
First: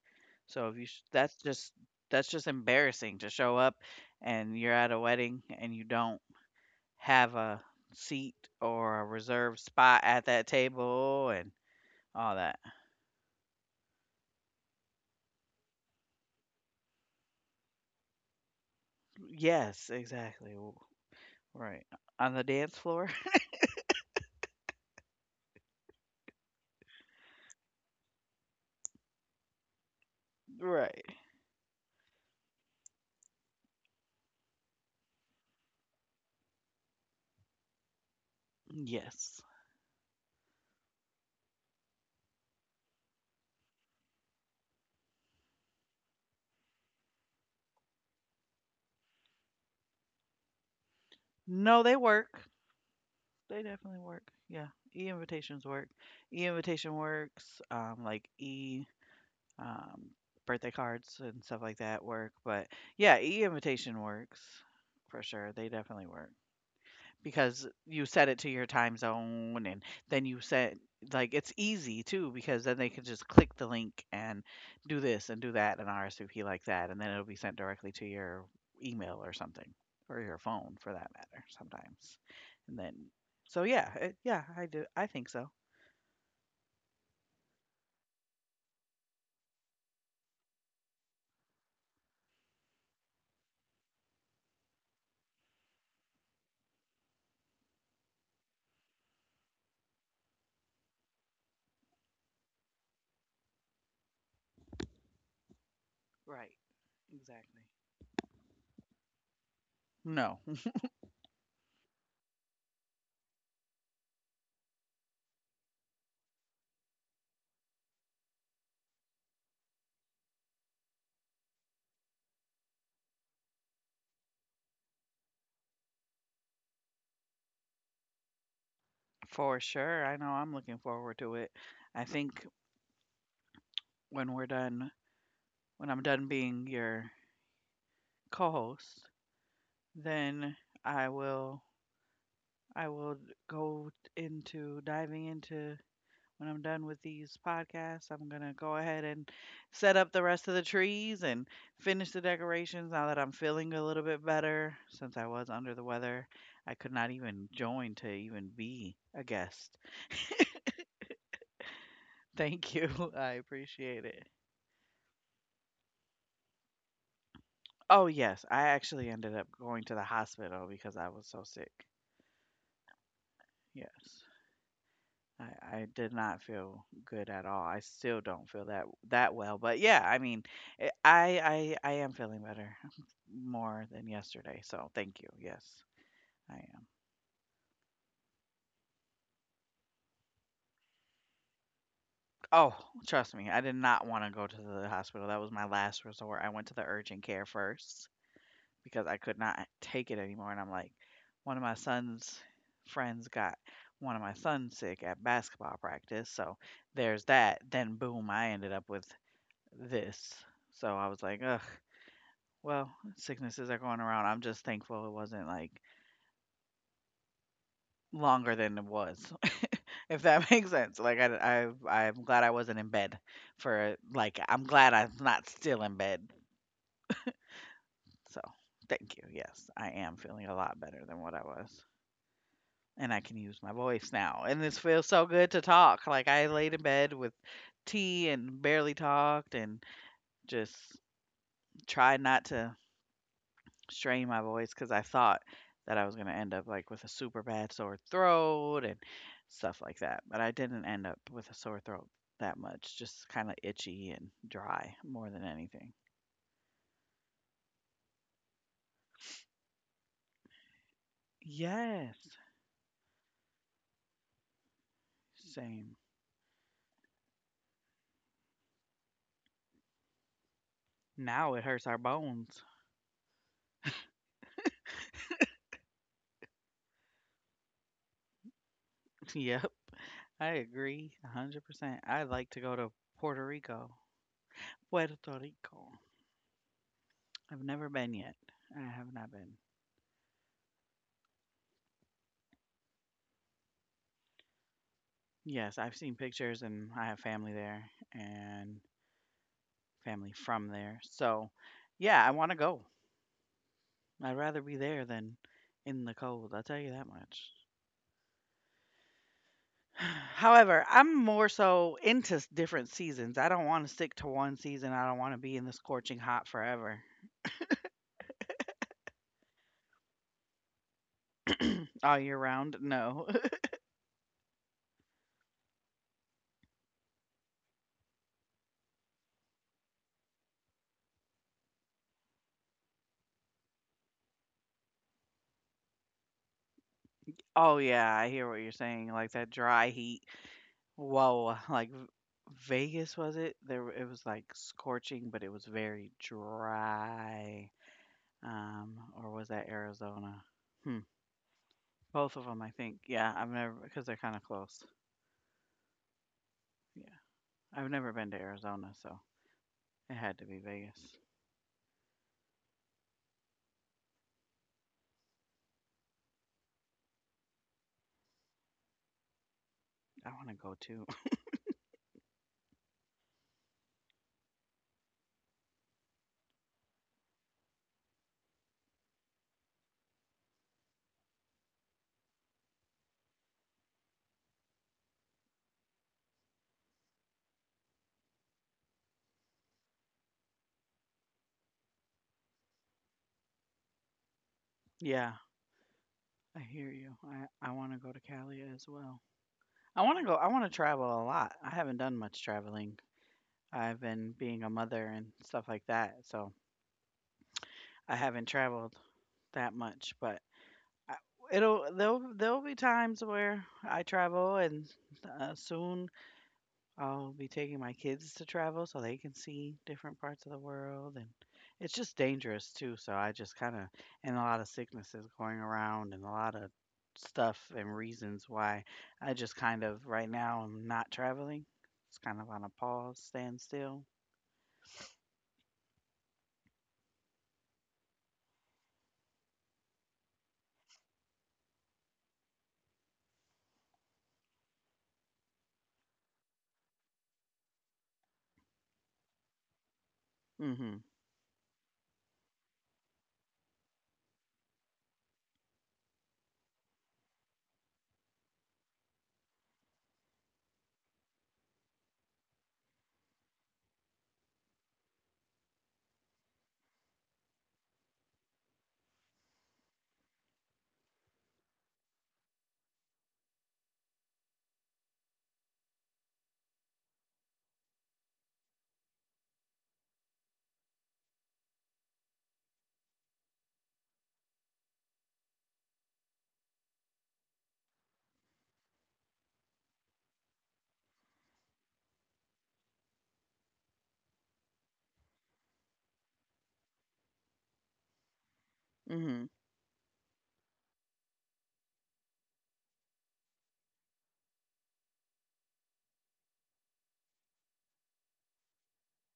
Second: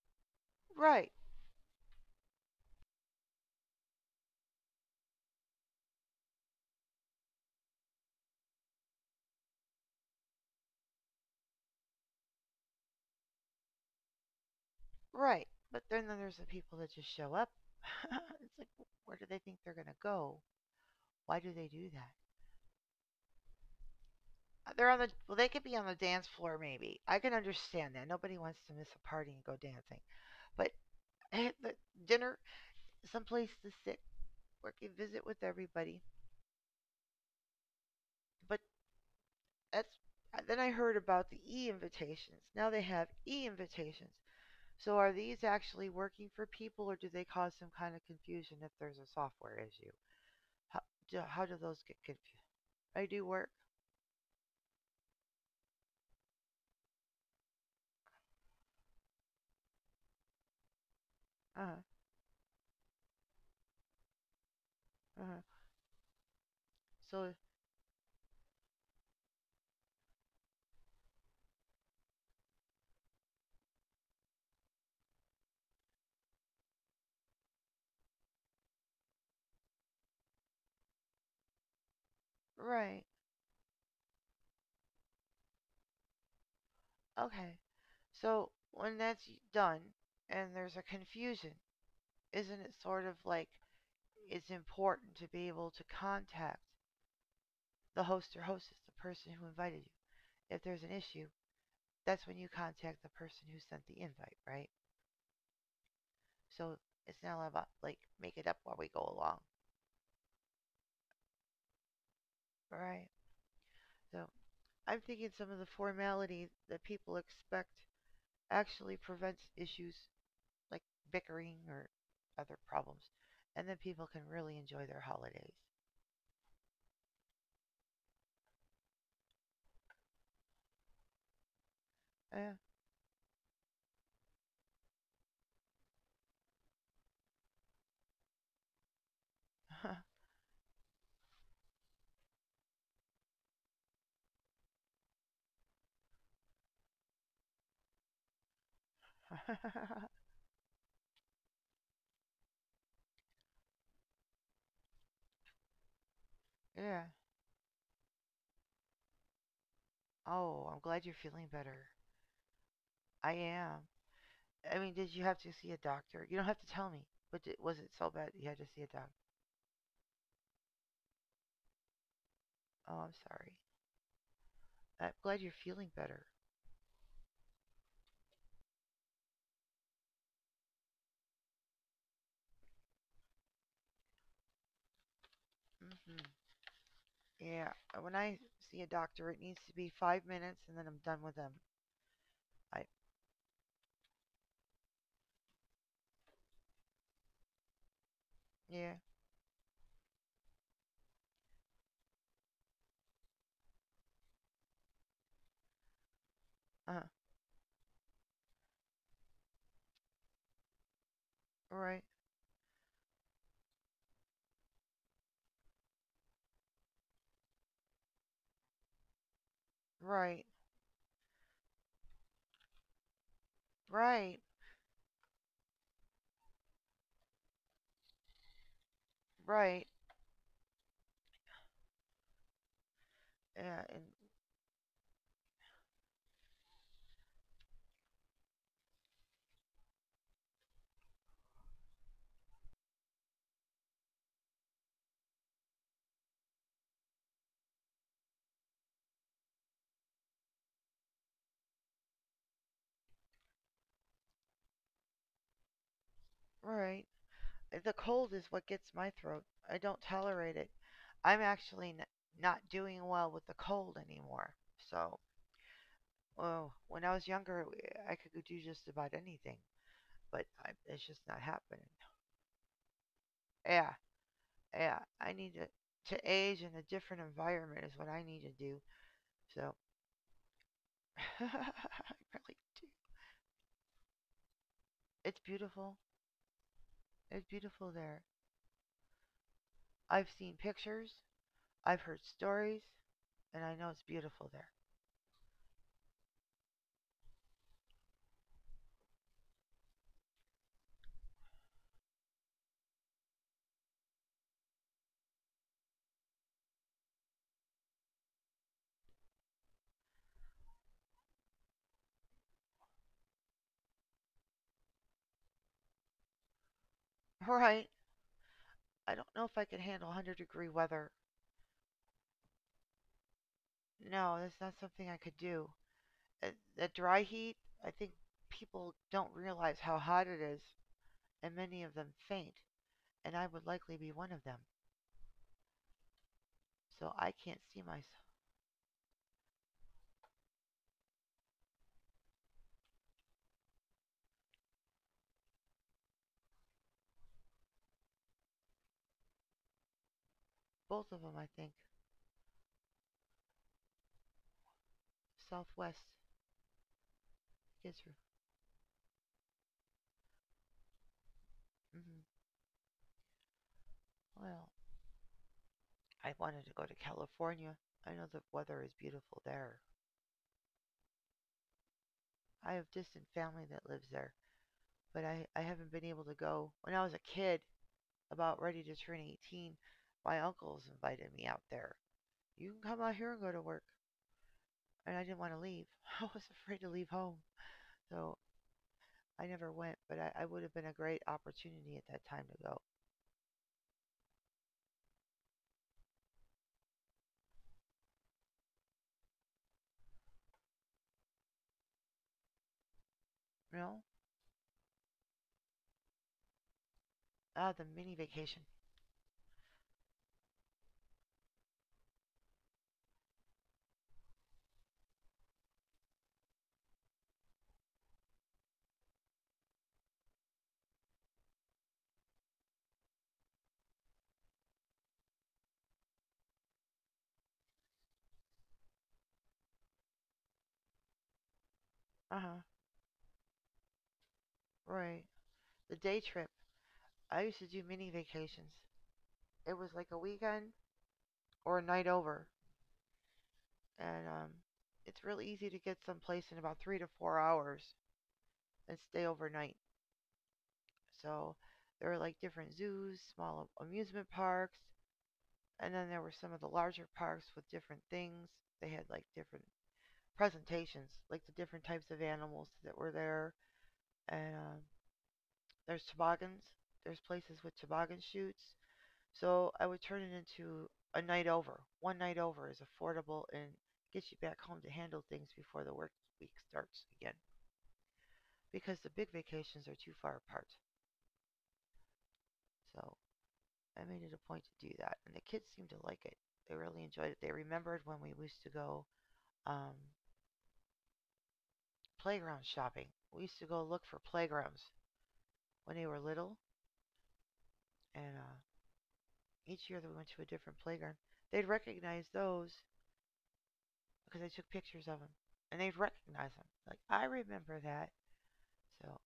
S2: So if you sh-
S1: right,
S2: that's just that's just embarrassing to show up and you're at a wedding and you don't have a seat or a reserved spot at that table and all that.
S1: right. But then there's the people that just show up. It's like, where do they think they're going
S2: Yes,
S1: to go?
S2: exactly. W-.
S1: Why do they
S2: Right.
S1: do that?
S2: On the dance floor?
S1: Uh, They're on the well. They could be on the dance floor, maybe. I can understand that. Nobody wants to miss a party and go dancing. But
S2: Right.
S1: eh, the dinner, someplace to sit, work a visit with everybody. But
S2: Yes.
S1: that's uh, then I heard about the e invitations. Now they have e invitations. So are these actually working for people, or do they cause some kind of confusion if there's a software issue? How do, how do those
S2: No, they
S1: get confused?
S2: work.
S1: I do work.
S2: They definitely work. Yeah. E invitations work. E invitation works. Um, like e um, birthday cards and stuff
S1: Uh
S2: like
S1: huh.
S2: that work. But yeah, e invitation works for
S1: Uh huh.
S2: sure. They definitely work
S1: So
S2: because you set it to your time zone and then you set like it's easy too because then they can just click the link and do this and do that and R S V P like that and then it'll be sent directly to your email or something or your phone for that matter sometimes. And then
S1: right.
S2: so yeah, it, yeah, I do I think so.
S1: Okay. So when that's done and there's a confusion, isn't it sort of like it's important to be able to contact the host or hostess, the person who invited you. If there's an issue, that's when you contact the person who sent the invite, right?
S2: Right.
S1: So it's not
S2: Exactly.
S1: about like make it up while we go along.
S2: No,
S1: All right. So I'm thinking some of the formality that people expect actually prevents issues like bickering or other problems, and then people can really enjoy their holidays.
S2: for sure. I know I'm looking forward to it. I think
S1: Yeah.
S2: when we're done, when I'm done being your co-host, then I will I will go into diving into when I'm done with these podcasts. I'm gonna go ahead and set up the rest of the trees and finish the decorations now that I'm feeling a little bit better since I was under the weather. I could not
S1: yeah.
S2: even join to even be a guest.
S1: Oh, I'm glad you're feeling better.
S2: Thank you. I
S1: I am.
S2: appreciate it.
S1: I mean, did you have to see a doctor? You don't have to tell me. But did, was it
S2: Oh
S1: so bad
S2: yes,
S1: that you
S2: I
S1: had to see a
S2: actually
S1: doctor?
S2: ended up going to the hospital because I was so sick.
S1: Oh, I'm sorry.
S2: Yes.
S1: I'm glad you're
S2: I I
S1: feeling
S2: did
S1: better.
S2: not feel good at all. I still don't feel that that well, but yeah, I mean, eh, I I I am feeling better more than yesterday. So, thank you. Yes.
S1: Hmm.
S2: I am.
S1: Yeah. uh, When I see a doctor, it needs to be five minutes, and then I'm done with them.
S2: Oh,
S1: I.
S2: trust me, I did not want to go to the hospital. That was my last resort. I went to the urgent care first
S1: Yeah.
S2: because I could not take it anymore. And I'm like, one of my son's friends got one of my sons sick at basketball practice. So
S1: Uh huh.
S2: there's that. Then, boom, I ended up with this. So I was like, ugh.
S1: Right.
S2: Well, sicknesses are going around. I'm just thankful it wasn't, like, longer than it was, if that
S1: Right.
S2: makes sense. Like, I I I'm glad I wasn't in bed for like,
S1: Right.
S2: I'm glad I'm not still in bed. So, thank you. Yes, I
S1: Right.
S2: am feeling a lot better than what I was, and I can use my
S1: Yeah. And
S2: voice now, and this feels so good to talk. Like, I laid in bed with tea and barely talked and just tried not to strain my voice because I thought that I was going to end up like with a super bad sore throat and stuff like that. But I didn't end up with a sore throat that much, just kind of itchy and dry more than anything.
S1: right. Uh, the cold is what gets my throat. I don't tolerate it. I'm actually n-
S2: Yes,
S1: not doing well with the cold anymore. So
S2: same.
S1: well, when I was younger, I could do just about anything, but I, it's just not
S2: Now it hurts
S1: happening.
S2: our bones.
S1: Yeah, yeah. I need to to age in a different environment is what I need to do.
S2: Yep,
S1: So
S2: I agree a
S1: I
S2: one hundred percent. I'd like to
S1: really
S2: go to
S1: do.
S2: Puerto Rico. Puerto
S1: It's
S2: Rico.
S1: beautiful. It's
S2: I've never
S1: beautiful
S2: been
S1: there.
S2: yet. I have not been.
S1: I've seen pictures. I've heard stories, and I know it's beautiful there.
S2: Yes, I've seen pictures and I have family there and family from there. So, yeah, I want to go. I'd rather be there than in the cold. I'll tell you that much. However, I'm more so into s- different seasons. I don't want to stick to one season. I don't want to be in the scorching hot forever.
S1: All right. I don't know if I could handle one hundred degree weather.
S2: All year round? No.
S1: No, that's not something I could do. Uh, The dry heat. I think people don't realize how hot it is and many of them faint, and I would likely be one of them. So I can't
S2: Oh,
S1: see
S2: yeah, I
S1: myself.
S2: hear what you're saying. Like that dry heat. Whoa. Like V- Vegas, was it? There, w- it was like scorching, but it was very dry. Um, or was that Arizona? Hmm.
S1: Both of them, I think.
S2: Both of them, I think. Yeah, I've never because they're kinda close.
S1: Southwest
S2: Yeah. I've never
S1: gets. R
S2: been to Arizona, so it had to be Vegas.
S1: mhm. Well, I wanted to go to California. I know the weather is beautiful there.
S2: I wanna go too.
S1: I have distant family that lives there, but I, I haven't been able to go. When I was a kid, about ready to turn eighteen, my uncles invited me out there. You can come out here and go to work. And I didn't want to leave. I was afraid to leave home. So I never went, but I, I would have been a great opportunity at that time to go.
S2: Yeah, I hear you. I I wanna go to Cali as well. I wanna go I wanna travel a lot. I haven't done much traveling. I've
S1: No?
S2: been being a mother and stuff like that, so
S1: Ah, the
S2: I
S1: mini
S2: haven't
S1: vacation.
S2: traveled that much, but I it'll there'll there'll be times where I travel and, uh, soon I'll be taking my kids to travel so they can see different parts of the world, and it's just dangerous too, so I just kinda and a lot of sicknesses going around and a lot of stuff and reasons why I just kind of right now I'm not traveling. It's kind
S1: Uh
S2: of on
S1: huh.
S2: a pause, standstill.
S1: Right. The day trip. I used to do mini vacations. It was like a weekend or a night over. And um, it's really easy to get someplace in about three to four hours and stay overnight.
S2: Mhm.
S1: So there were like different zoos, small amusement parks, and then there were some of the larger parks with different things. They had like different presentations, like the different types of animals that were there, and um, there's toboggans. There's places with toboggan shoots. So I would turn it into a night over. One night over is affordable and gets you back home to handle things before the work week starts again. Because the big vacations are too far apart. So I made it a point to do that, and the kids seemed to like it. They really enjoyed it. They remembered when we used to go um, playground shopping. We used to go look for playgrounds when they were little, and uh,
S2: Mhm.
S1: each year that we went to a different playground, they'd recognize those because I took pictures of him, and they'd recognize him. Like I remember that. So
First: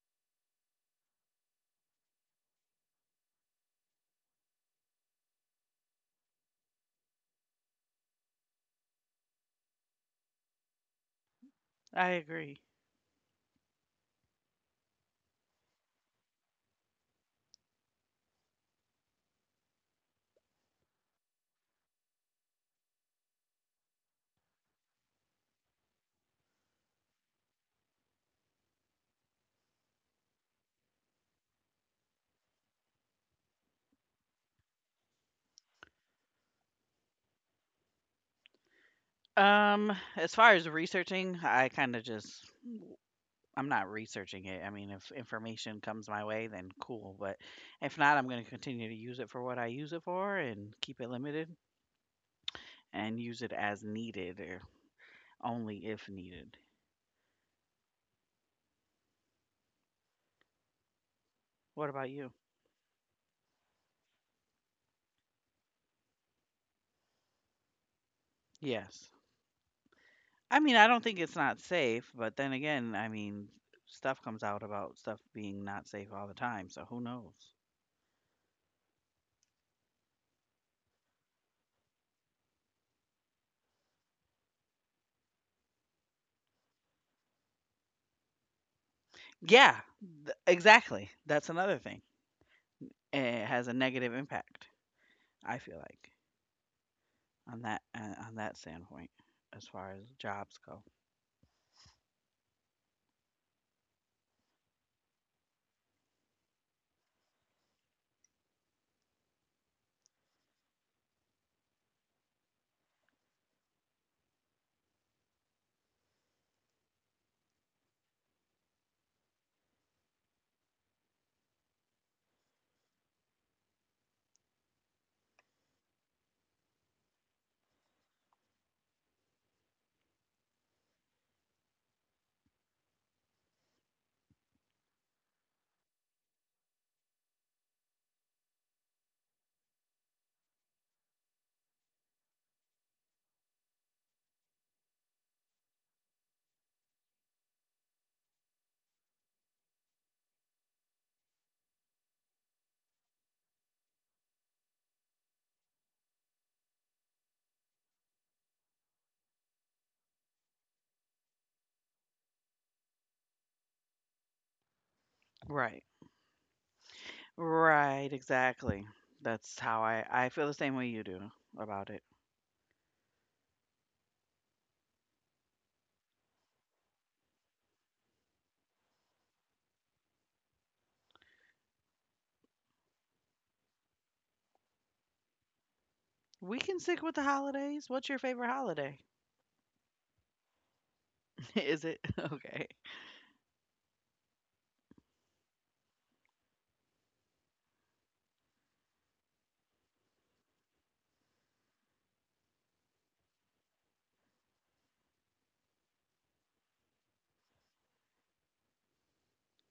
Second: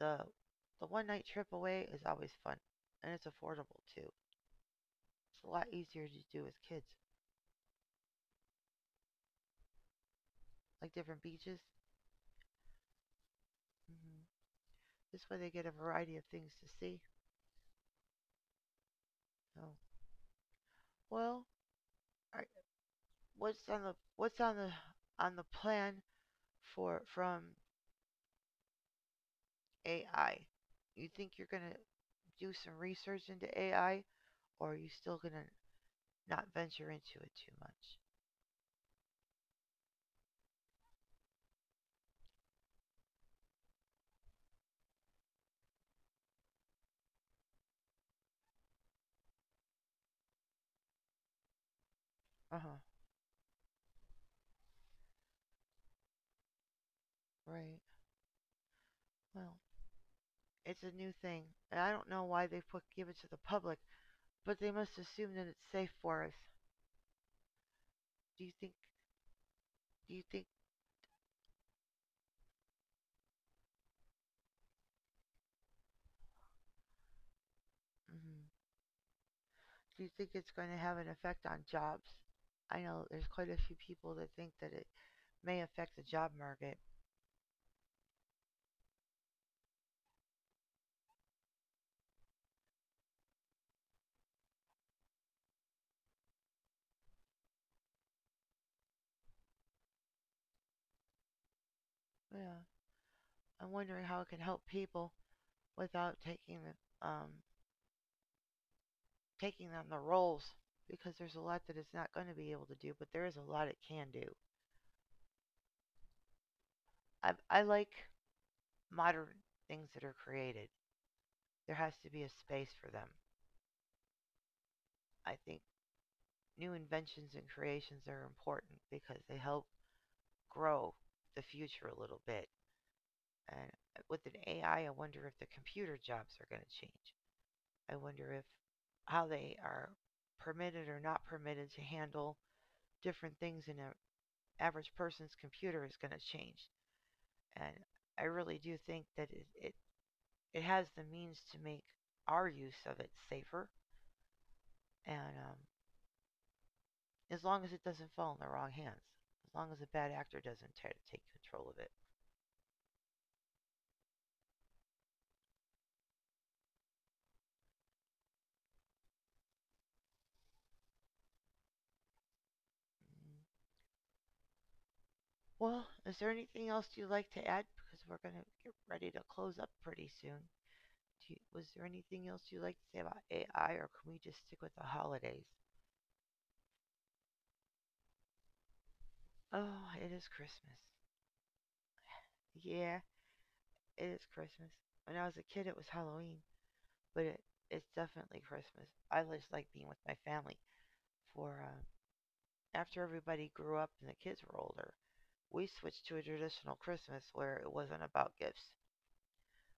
S1: the the one night trip away is always fun, and it's affordable too. It's a lot easier to do with kids, like different beaches.
S2: I agree.
S1: Hmm This way they get a variety of things to see. Oh, well, alright, what's on the what's on the on the plan for from A I? You think you're gonna do some research into A I, or are you still gonna not venture into it too much?
S2: Um, as far as researching, I kinda just I'm not researching it. I mean, if information comes my way, then cool. But if not, I'm going to continue to use it for what I use it for and keep it limited
S1: Uh huh.
S2: and use it as needed or only if needed.
S1: Right. Well, it's a new thing. And
S2: What
S1: I
S2: about
S1: don't know
S2: you?
S1: why they put give it to the public, but they must assume that it's safe for us. Do you think?
S2: Yes.
S1: Do you think?
S2: I mean, I don't think it's not safe, but then again, I mean, stuff comes out about stuff being not safe all the time. So who knows?
S1: Mhm. Do you think it's going to have an effect on jobs? I know there's quite a few people that think that it may affect the job market.
S2: Yeah, th- exactly. That's another thing. It has a negative impact, I feel like, on that uh, on that standpoint as far as jobs go.
S1: Yeah, I'm wondering how it can help people without taking the, um taking on the roles because there's a lot that it's not going to be able to do, but there is a lot it can do. I I like modern things that are created. There has to be a space for them. I think new inventions and creations are important because they help grow the future a little bit. And uh, with an A I, I I wonder if the computer jobs are going to change. I wonder if how they are permitted or not permitted to handle different things in an average person's computer is going to change. And I really do think that it, it, it has the means to make our use of it safer and um, as long as it doesn't fall in the wrong hands. As long as a bad actor doesn't try to take control of it.
S2: Right. Right, exactly. That's how I I feel the same way you do about it.
S1: Mm. Well, is there anything else you'd like to add? Because we're going to get ready to close up pretty soon. Do you, was there anything else you'd like to say about A I, or can we just stick with the holidays?
S2: We can stick with the holidays. What's your favorite holiday?
S1: Oh, it is Christmas.
S2: Is it? Okay.
S1: Yeah, it is Christmas. When I was a kid, it was Halloween, but it, it's definitely Christmas. I just like being with my family for um, after everybody grew up and the kids were older, we switched to a traditional Christmas where it wasn't about gifts.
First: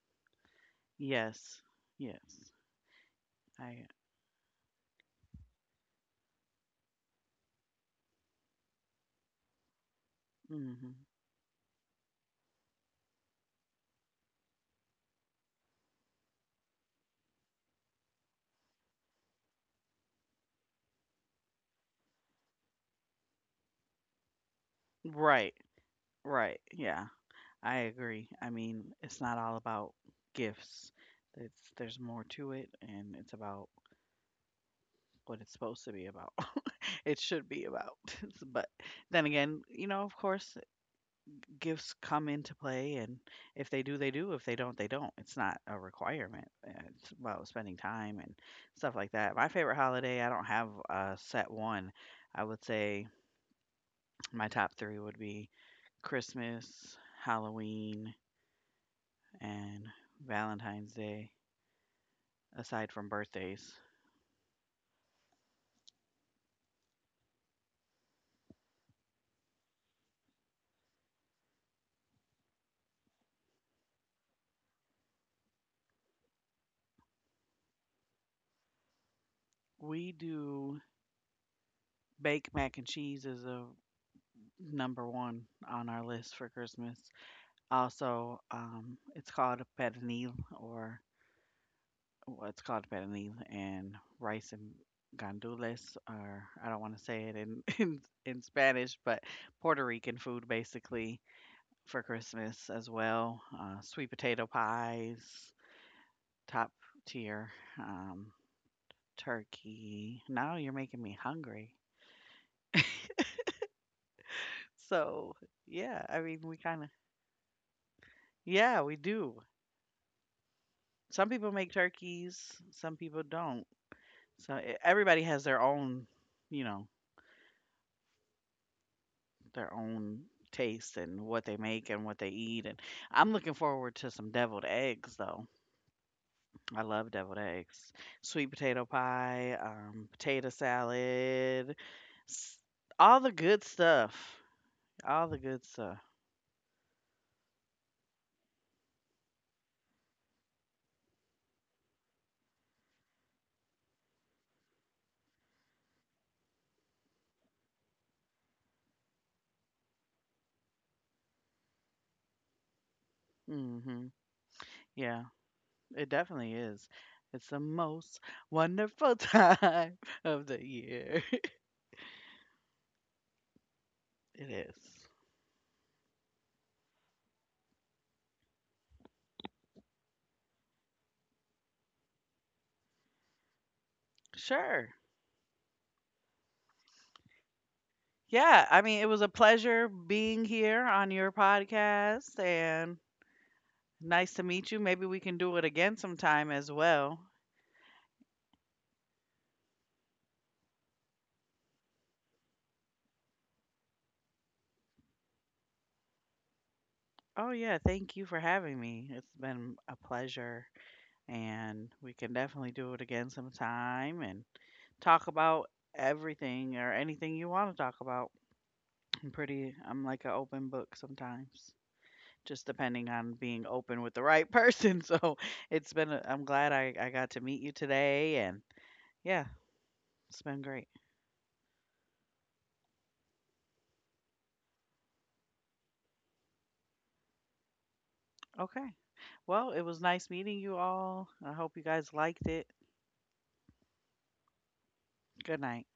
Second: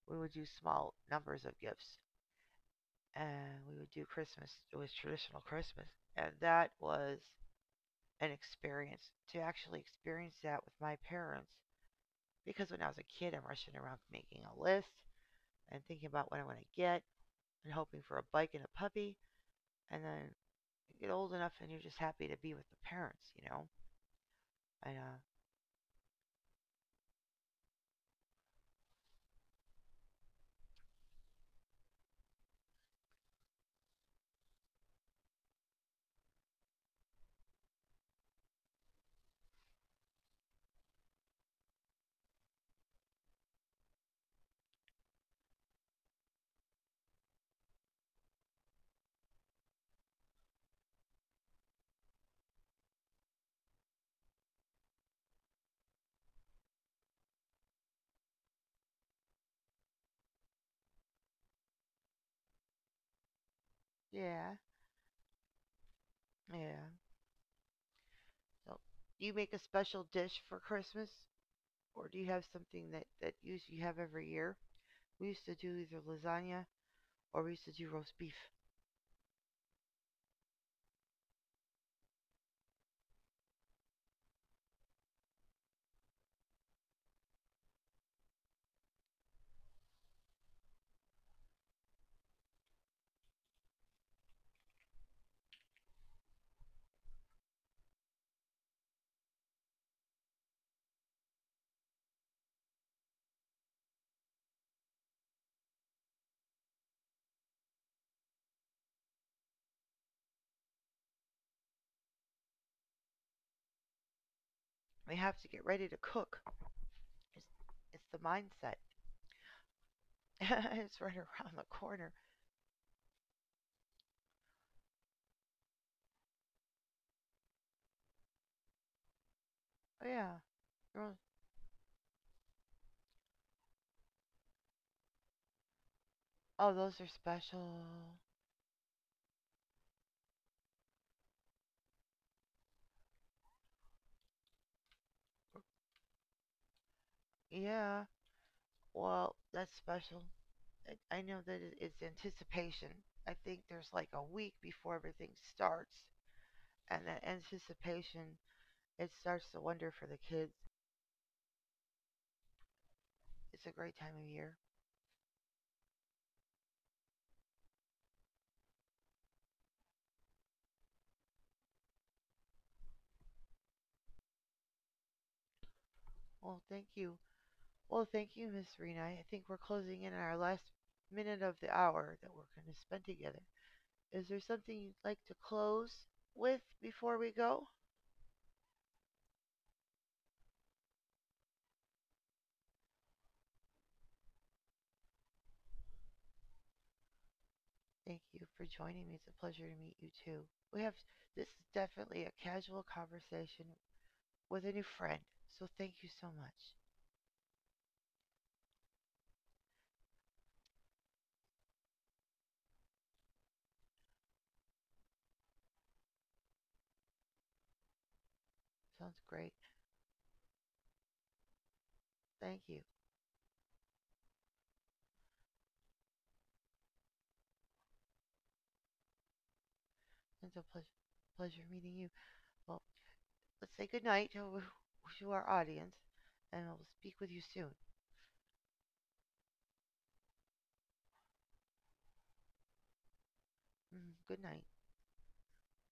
S1: We would do small numbers of
S2: Yes.
S1: gifts
S2: Yes.
S1: and we
S2: I.
S1: would do Christmas. It was traditional Christmas. And that was an experience to actually experience that with
S2: Mhm.
S1: my parents because when I was a kid, I'm rushing around making a list and thinking about what I want to get and hoping for a bike and a puppy. And then you get old enough and you're just happy to be with the parents, you know? And, uh,
S2: Right. Right. Yeah. I agree. I mean, it's not all about gifts. It's there's more to it and it's about what it's supposed to be about. It should be about. But then again, you know, of course, gifts come into play and if they do they do if they don't they don't it's not a requirement. Uh, it's about spending time and stuff like that. My favorite holiday, I don't have a set one. I would say my top three would be Christmas, Halloween, and Valentine's Day, aside from birthdays.
S1: yeah, yeah. So, do you make a special dish for Christmas, or do you have something that that you usually have every year? We used to do either lasagna or we used to do roast beef.
S2: We do baked mac and cheese is a number one on our list for Christmas. Also, um, it's called a pernil or what's called pernil and rice and gandules, or I don't want to say it in, in in Spanish, but Puerto Rican food basically for Christmas as well. Uh, sweet potato pies, top tier, um, turkey. Now you're making me hungry.
S1: We
S2: So
S1: have to get ready to
S2: yeah, I mean
S1: cook.
S2: we kind of
S1: It's, it's the mindset.
S2: yeah we do.
S1: It's right
S2: Some
S1: around
S2: people
S1: the
S2: make
S1: corner.
S2: turkeys, some people don't. So e- everybody has their own, you know, their
S1: Oh
S2: own
S1: yeah.
S2: taste and what they make and what they eat, and I'm looking forward to some deviled eggs, though.
S1: Oh,
S2: I
S1: those are
S2: love deviled
S1: special.
S2: eggs, sweet potato pie, um, potato salad, s-, all the good stuff. All the good stuff.
S1: Yeah. Well, that's special. I, I know that it's anticipation. I think there's like a week before everything starts, and that anticipation it starts to wonder for the kids. It's a great
S2: Hmm.
S1: time of year.
S2: Yeah, it definitely is. It's the most wonderful time of the year. It is.
S1: Well, thank you. Well, thank you, Miss Rena. I think we're closing in on our last minute of the hour that we're going to spend together. Is there something
S2: Sure.
S1: you'd like to close with before we go?
S2: Yeah, I mean, it was a pleasure being here on your podcast, and nice to meet you. Maybe we can do it again sometime as well.
S1: Thank you for joining me. It's a pleasure to meet you too. We have this is definitely a casual conversation with a new friend. So thank you so much.
S2: Oh, yeah. Thank you for having me. It's been a pleasure. And we can definitely do it again sometime and talk about everything or anything you want to talk about.
S1: Sounds
S2: I'm
S1: great.
S2: pretty, I'm like an open book sometimes,
S1: Thank
S2: just
S1: you.
S2: depending on being open with the right person. So it's been, a, I'm glad I, I got to meet you today. And yeah, it's
S1: It's
S2: been
S1: a
S2: great.
S1: pleasure pleasure meeting you. Well, let's say good night to, our audience and I'll speak with you soon.
S2: Okay. Well, it was nice meeting you all. I hope you guys liked it.
S1: Mm, good night.
S2: Good night.